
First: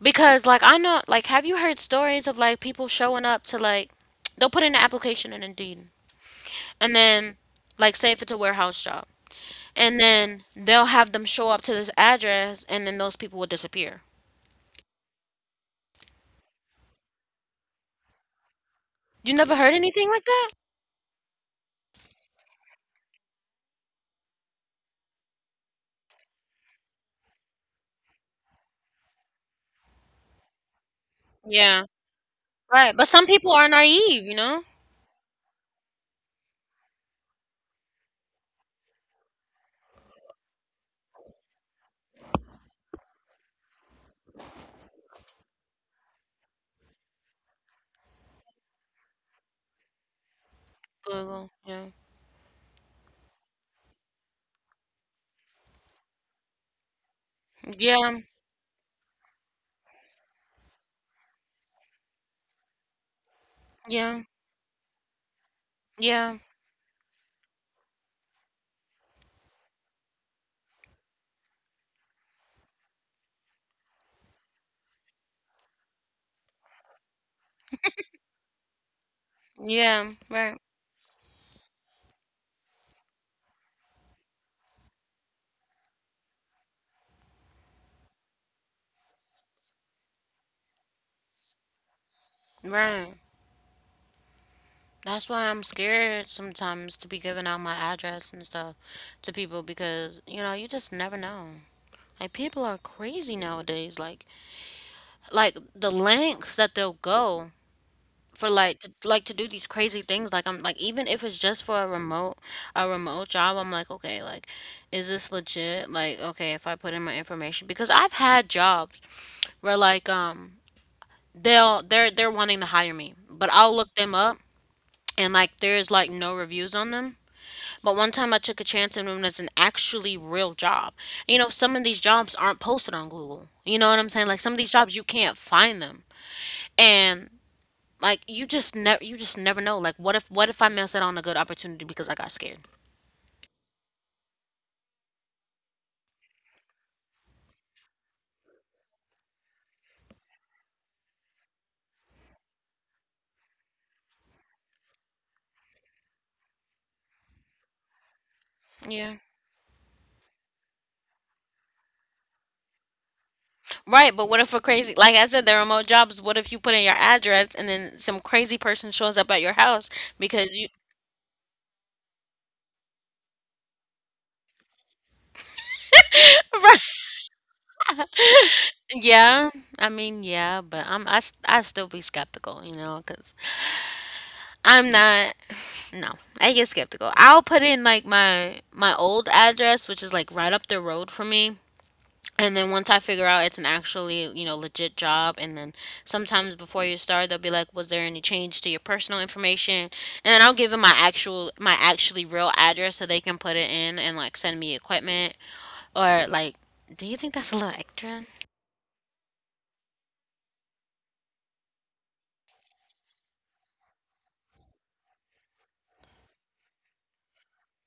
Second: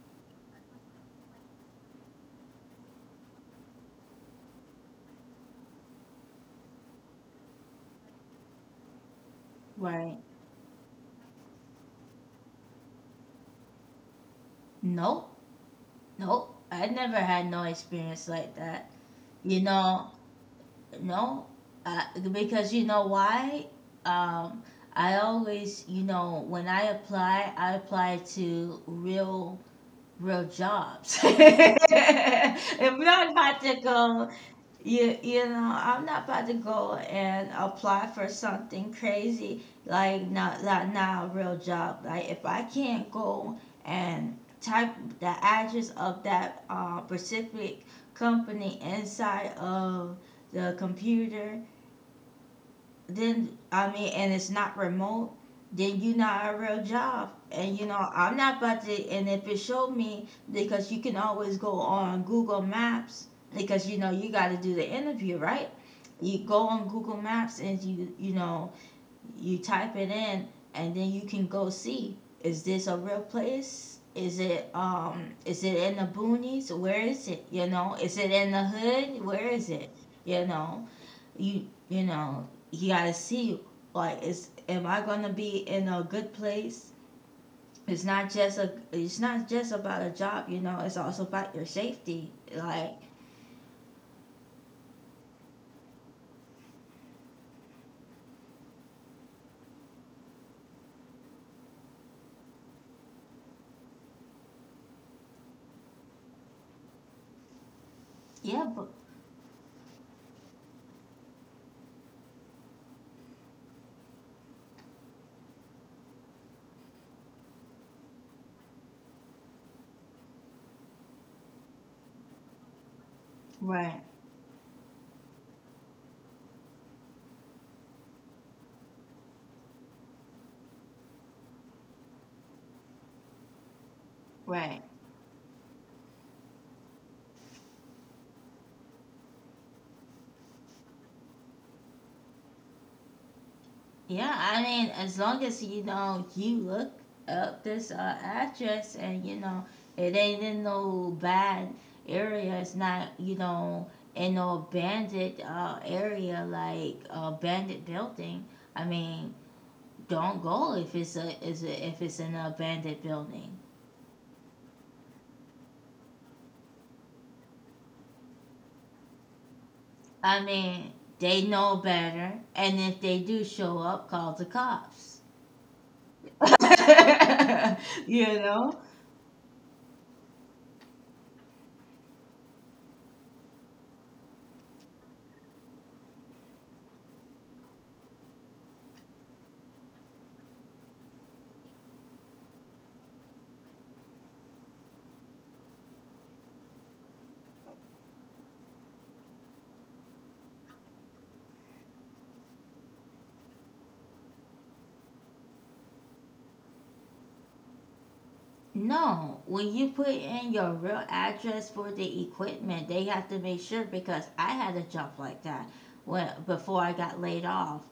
[SPEAKER 2] because like I know like, have you heard stories of like people showing up to like, they'll put in an application in Indeed, and then, like, say if it's a warehouse job, and
[SPEAKER 1] right?
[SPEAKER 2] then they'll have them show up to this address, and then those people will disappear.
[SPEAKER 1] Nope, nope. I never had no experience like that.
[SPEAKER 2] You never
[SPEAKER 1] You
[SPEAKER 2] heard anything
[SPEAKER 1] know,
[SPEAKER 2] like that?
[SPEAKER 1] no, I, because you know why? Um, I always, you know, when I apply to real, real jobs. I'm
[SPEAKER 2] Yeah. Right, but some
[SPEAKER 1] not
[SPEAKER 2] people
[SPEAKER 1] about
[SPEAKER 2] are
[SPEAKER 1] to
[SPEAKER 2] naive,
[SPEAKER 1] go,
[SPEAKER 2] you know?
[SPEAKER 1] you know, I'm not about to go and apply for something crazy like not not a real job. Like if I can't go and type the address of that specific company inside of the
[SPEAKER 2] Google.
[SPEAKER 1] computer,
[SPEAKER 2] Yeah.
[SPEAKER 1] then I mean, and it's not remote, then you're not a real job. And you know,
[SPEAKER 2] Yeah,
[SPEAKER 1] I'm not about to. And if it showed me, because you can always go on Google Maps because you know
[SPEAKER 2] yeah,
[SPEAKER 1] you got to do the interview, right?
[SPEAKER 2] yeah,
[SPEAKER 1] You go on Google Maps and you know you type it in, and then you can go see, is this a real place? Is it in the boonies? Where is it? You know, is it in the hood? Where is it?
[SPEAKER 2] yeah,
[SPEAKER 1] You
[SPEAKER 2] right.
[SPEAKER 1] know, you know you gotta see like is am I gonna be in a good place? It's not just a it's not just about a job. You know, it's also about your safety. Like,
[SPEAKER 2] Right. That's why I'm scared sometimes to be giving out my address and stuff to people because, you know, you just never know. Like people are crazy nowadays. Like the lengths that they'll go for,
[SPEAKER 1] yeah, but,
[SPEAKER 2] like to do these crazy things. Like I'm like, even if it's just for a remote job, I'm like, okay, like, is this legit? Like, okay, if I put in my information, because I've had jobs where like they'll they're wanting to hire me, but I'll look
[SPEAKER 1] right,
[SPEAKER 2] them up, and like there's like no reviews on them. But one time I took a chance and it was an actually real job. You know, some of these jobs aren't posted on Google. You know what I'm saying? Like some of these
[SPEAKER 1] right.
[SPEAKER 2] jobs you can't find them. And like you just never know. Like what if, what if I missed out on a good opportunity because I got scared?
[SPEAKER 1] Yeah, I mean, as long as you know you look up this address and you know it ain't in no bad area. It's not you know in no abandoned area like abandoned building. I
[SPEAKER 2] Yeah.
[SPEAKER 1] mean, don't go if it's a is a, if it's an abandoned building.
[SPEAKER 2] Right, but what if we're crazy? Like I said, the remote jobs, what if you put in your address and then some crazy person shows up at your house
[SPEAKER 1] I
[SPEAKER 2] because you
[SPEAKER 1] mean, they know better, and if they do show up, call the cops.
[SPEAKER 2] Right.
[SPEAKER 1] You know.
[SPEAKER 2] Yeah. I mean, yeah, but I still be skeptical, you know, cuz I'm not. No, I get skeptical. I'll put in like my old address, which is like right up the road from me. And then once I figure out it's an actually, you know, legit job, and then sometimes before you start, they'll be like, "Was there any change to your personal information?" And then I'll give them my actual, my actually real address so they can put it in and like send me equipment, or like, do you think that's a little extra?
[SPEAKER 1] No, when you put in your real address for the equipment, they have to make sure because I had a job like that when before I got laid off,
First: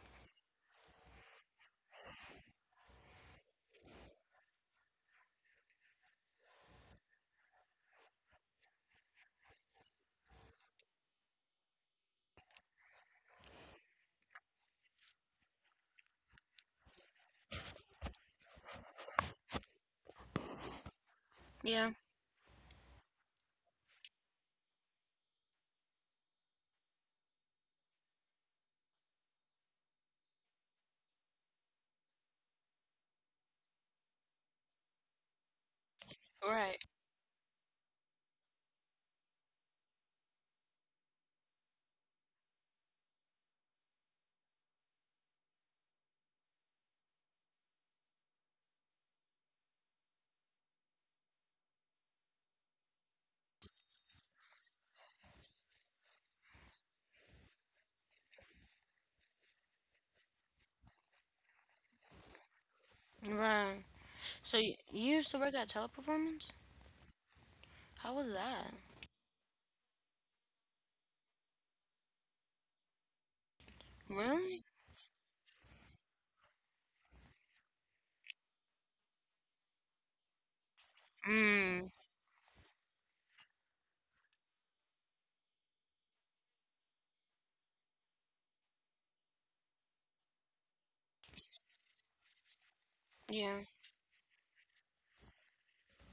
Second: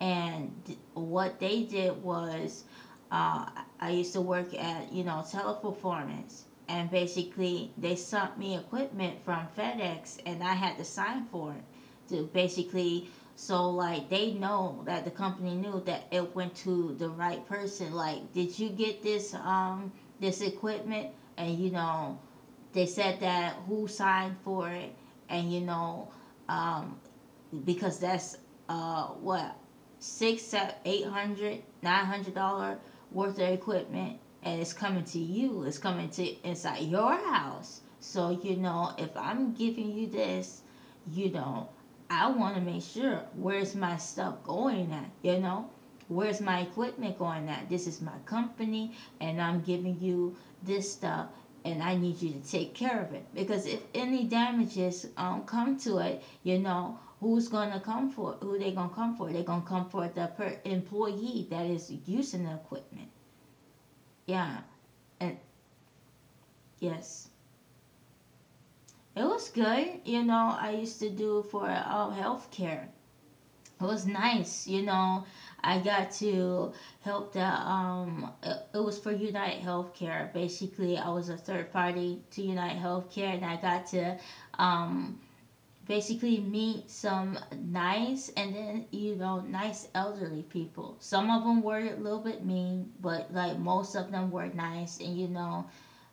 [SPEAKER 1] and what they did was, uh, I used to work at you know Teleperformance, and basically they sent me equipment from FedEx, and I had to sign for it to basically so like they know that the company knew that it went to the right person. Like, did you get this this equipment, and you
[SPEAKER 2] Yeah,
[SPEAKER 1] know they said that who signed for it, and you know, um, because that's what, six, seven, 800, $900 worth of equipment, and it's coming to you. It's coming to
[SPEAKER 2] right.
[SPEAKER 1] inside your house. So you know, if I'm giving you this, you know, I want to make sure where's my stuff going at. You know, where's my equipment going at? This is my company, and I'm giving you this stuff. And I need you to take care of it because if any damages come to it, you know, who's gonna come for? Who they gonna come for? They gonna come for the employee that is using the equipment.
[SPEAKER 2] Right. So
[SPEAKER 1] Yeah,
[SPEAKER 2] you used
[SPEAKER 1] and
[SPEAKER 2] to work at Teleperformance?
[SPEAKER 1] yes,
[SPEAKER 2] How was that?
[SPEAKER 1] it was good. You know, I used to do for all healthcare. It was
[SPEAKER 2] Really?
[SPEAKER 1] nice. You know, I got to help the It, it was for United Healthcare. Basically, I was a third
[SPEAKER 2] Mm.
[SPEAKER 1] party to United Healthcare, and I got to um basically meet some nice and then you know nice elderly people. Some of them were a little bit mean, but like
[SPEAKER 2] Yeah.
[SPEAKER 1] most of them were nice, and you know,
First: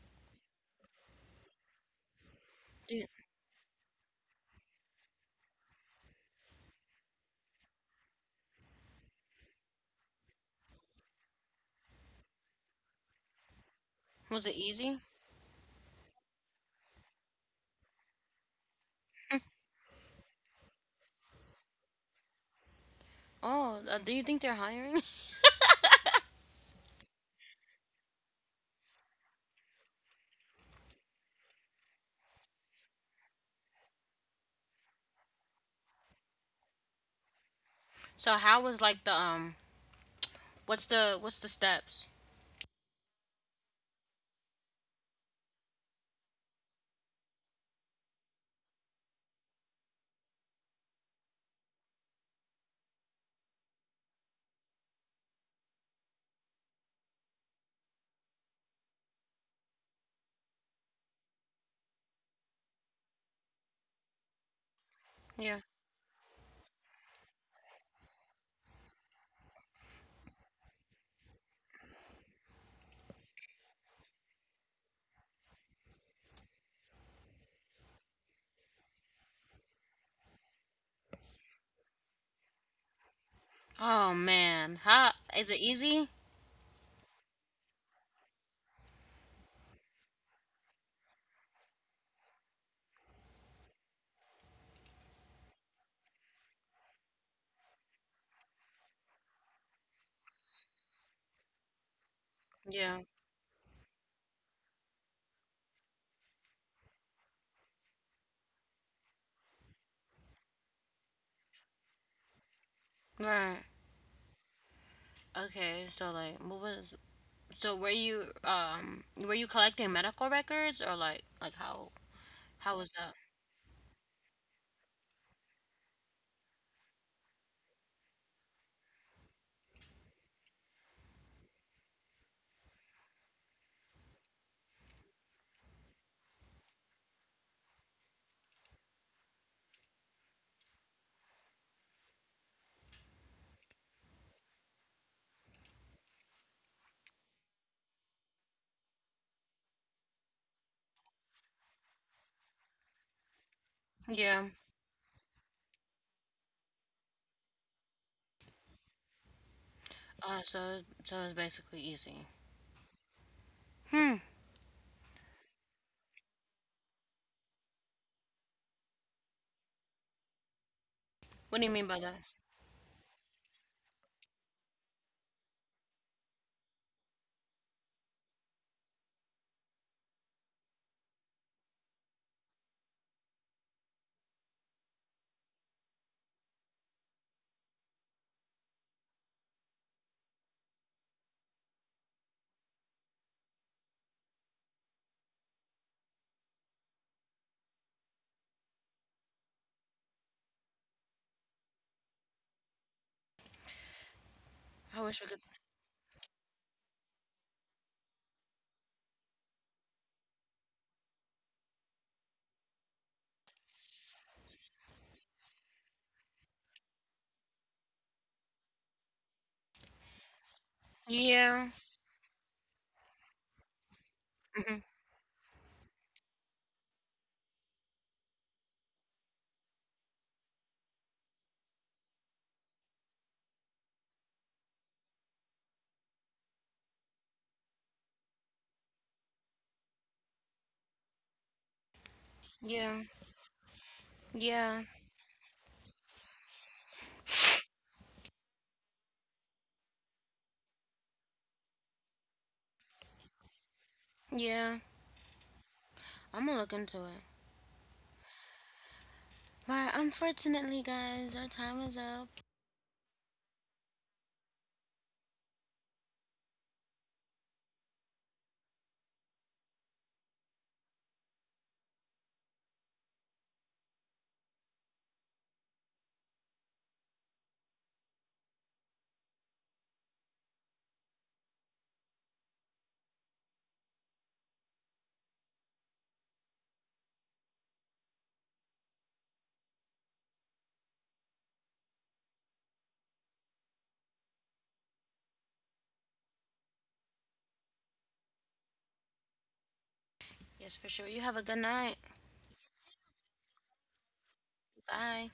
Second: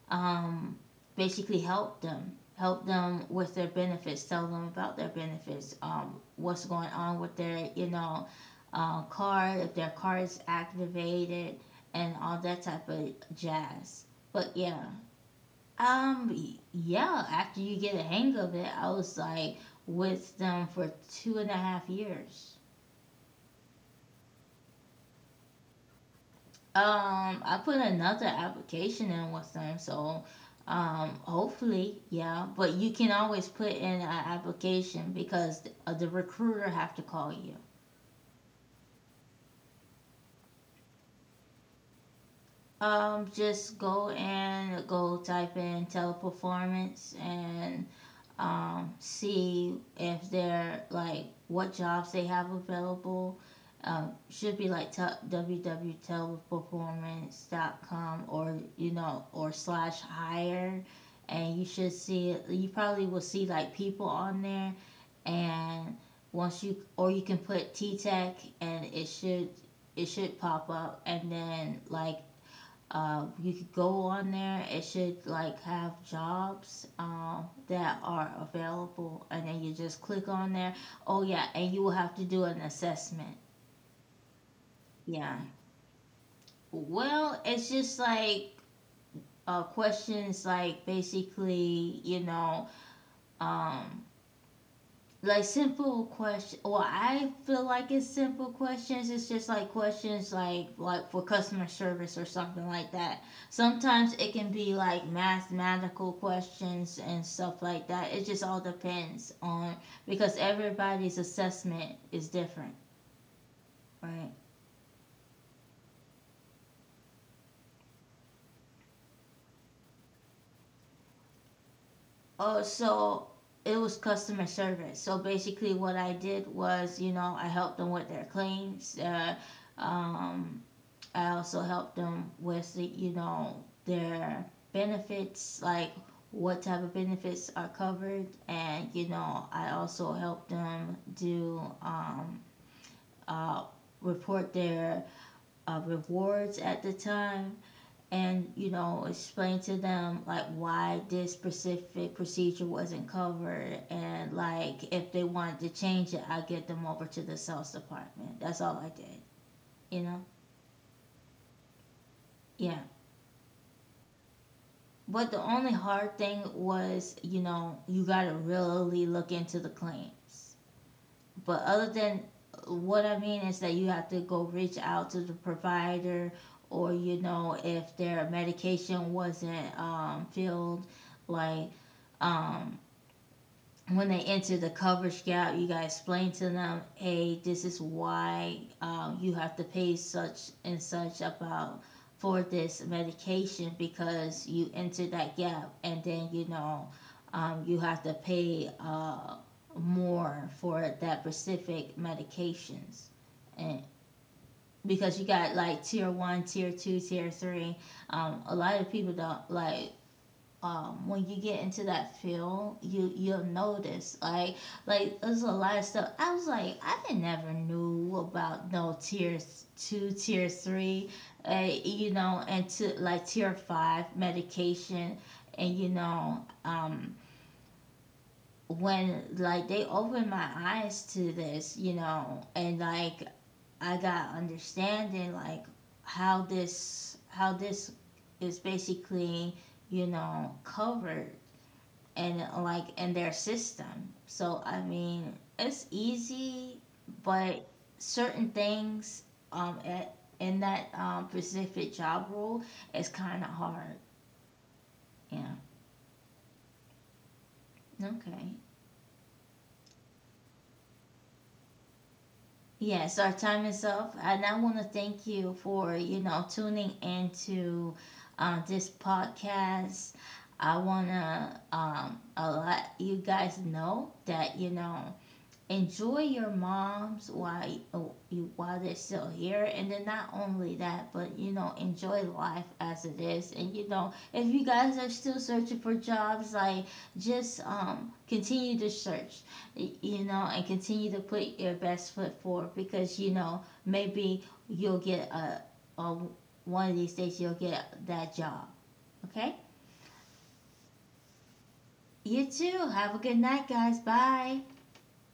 [SPEAKER 1] um basically help them with their benefits, tell them about their benefits, what's going on with their you know card, if their card is activated, and all that type of jazz.
[SPEAKER 2] Was
[SPEAKER 1] But
[SPEAKER 2] it
[SPEAKER 1] yeah,
[SPEAKER 2] easy?
[SPEAKER 1] yeah, after you get a hang of it, I was like with them for two and a half years.
[SPEAKER 2] Oh, do you think they're hiring?
[SPEAKER 1] I put another application in with them, so hopefully, yeah. But you can always put in an application because the recruiter have to call you.
[SPEAKER 2] So how was like the what's the steps?
[SPEAKER 1] Just go and go type in Teleperformance and see if they're like what jobs they have available. Should be like www.teleperformance.com or you know or slash hire, and you should see. You probably will see like people on there,
[SPEAKER 2] Yeah.
[SPEAKER 1] and once you, or you can put T Tech, and it should pop up, and then like you could go on there. It should like have jobs that are available, and then you just click on there. Oh yeah, and you will have to do an assessment.
[SPEAKER 2] Oh man. How
[SPEAKER 1] Yeah.
[SPEAKER 2] is it easy?
[SPEAKER 1] Well, it's just like questions, like basically, you know, um, like simple question, well I feel like it's simple questions. It's just like questions like for customer service or something like
[SPEAKER 2] Yeah.
[SPEAKER 1] that. Sometimes it can be like mathematical questions and stuff like that. It just all depends on, because everybody's assessment is different,
[SPEAKER 2] Right.
[SPEAKER 1] right?
[SPEAKER 2] Okay, so like what was, so were you collecting medical records, or like how
[SPEAKER 1] Oh
[SPEAKER 2] how was that?
[SPEAKER 1] so, it was customer service, so basically what I did was, you know, I helped them with their claims, um, I also help them with the, you know, their benefits, like what type of benefits are covered, and you know I also help them do uh, report their rewards at the time, and you know, explain to them like why this specific procedure wasn't covered, and
[SPEAKER 2] Yeah.
[SPEAKER 1] like if they wanted to change it, I get them over to the sales department. That's all I did, you know.
[SPEAKER 2] So it's basically easy.
[SPEAKER 1] Yeah.
[SPEAKER 2] Hmm.
[SPEAKER 1] But the only hard thing was, you know, you got to really look into the claims.
[SPEAKER 2] What
[SPEAKER 1] But
[SPEAKER 2] do you mean
[SPEAKER 1] other
[SPEAKER 2] by that?
[SPEAKER 1] than what I mean is that you have to go reach out to the provider, or you know, if their medication wasn't filled, like um, when they enter the coverage gap, you gotta explain to them, hey, this is why you have to pay such and such about for this medication because you entered that gap, and then you know, you have to pay more for that specific medications, and
[SPEAKER 2] I
[SPEAKER 1] because
[SPEAKER 2] wish
[SPEAKER 1] you
[SPEAKER 2] we could.
[SPEAKER 1] got like tier one, tier two, tier three. A lot of people don't like when you get into that field, you you'll notice like there's a lot of stuff. I was like, I didn't never knew about no tiers two, tier three,
[SPEAKER 2] Yeah.
[SPEAKER 1] you know, and to like tier five
[SPEAKER 2] Hmm.
[SPEAKER 1] medication, and you know when like they opened my eyes to this, you know, and like I got understanding like how this is basically, you know, covered, and like
[SPEAKER 2] Yeah.
[SPEAKER 1] in their system. So I
[SPEAKER 2] Yeah.
[SPEAKER 1] mean, it's easy, but certain things in that specific job role is kind of hard.
[SPEAKER 2] Yeah.
[SPEAKER 1] Yeah.
[SPEAKER 2] I'm gonna look into it.
[SPEAKER 1] Okay.
[SPEAKER 2] But unfortunately, guys, our time is up.
[SPEAKER 1] Yes, our time is up, and I want to thank you for you know tuning into this podcast. I wanna let you guys know that you know enjoy your moms while you, oh, while they're still here, and then not only that but you know enjoy life as it is, and you know if you guys are still searching for jobs like just continue to search, you know, and continue to put your best foot forward because you know maybe you'll get a, one of these days you'll get that job, okay.
[SPEAKER 2] Yes, for sure. You have a good night.
[SPEAKER 1] You too, have a good night, guys, bye.
[SPEAKER 2] Bye.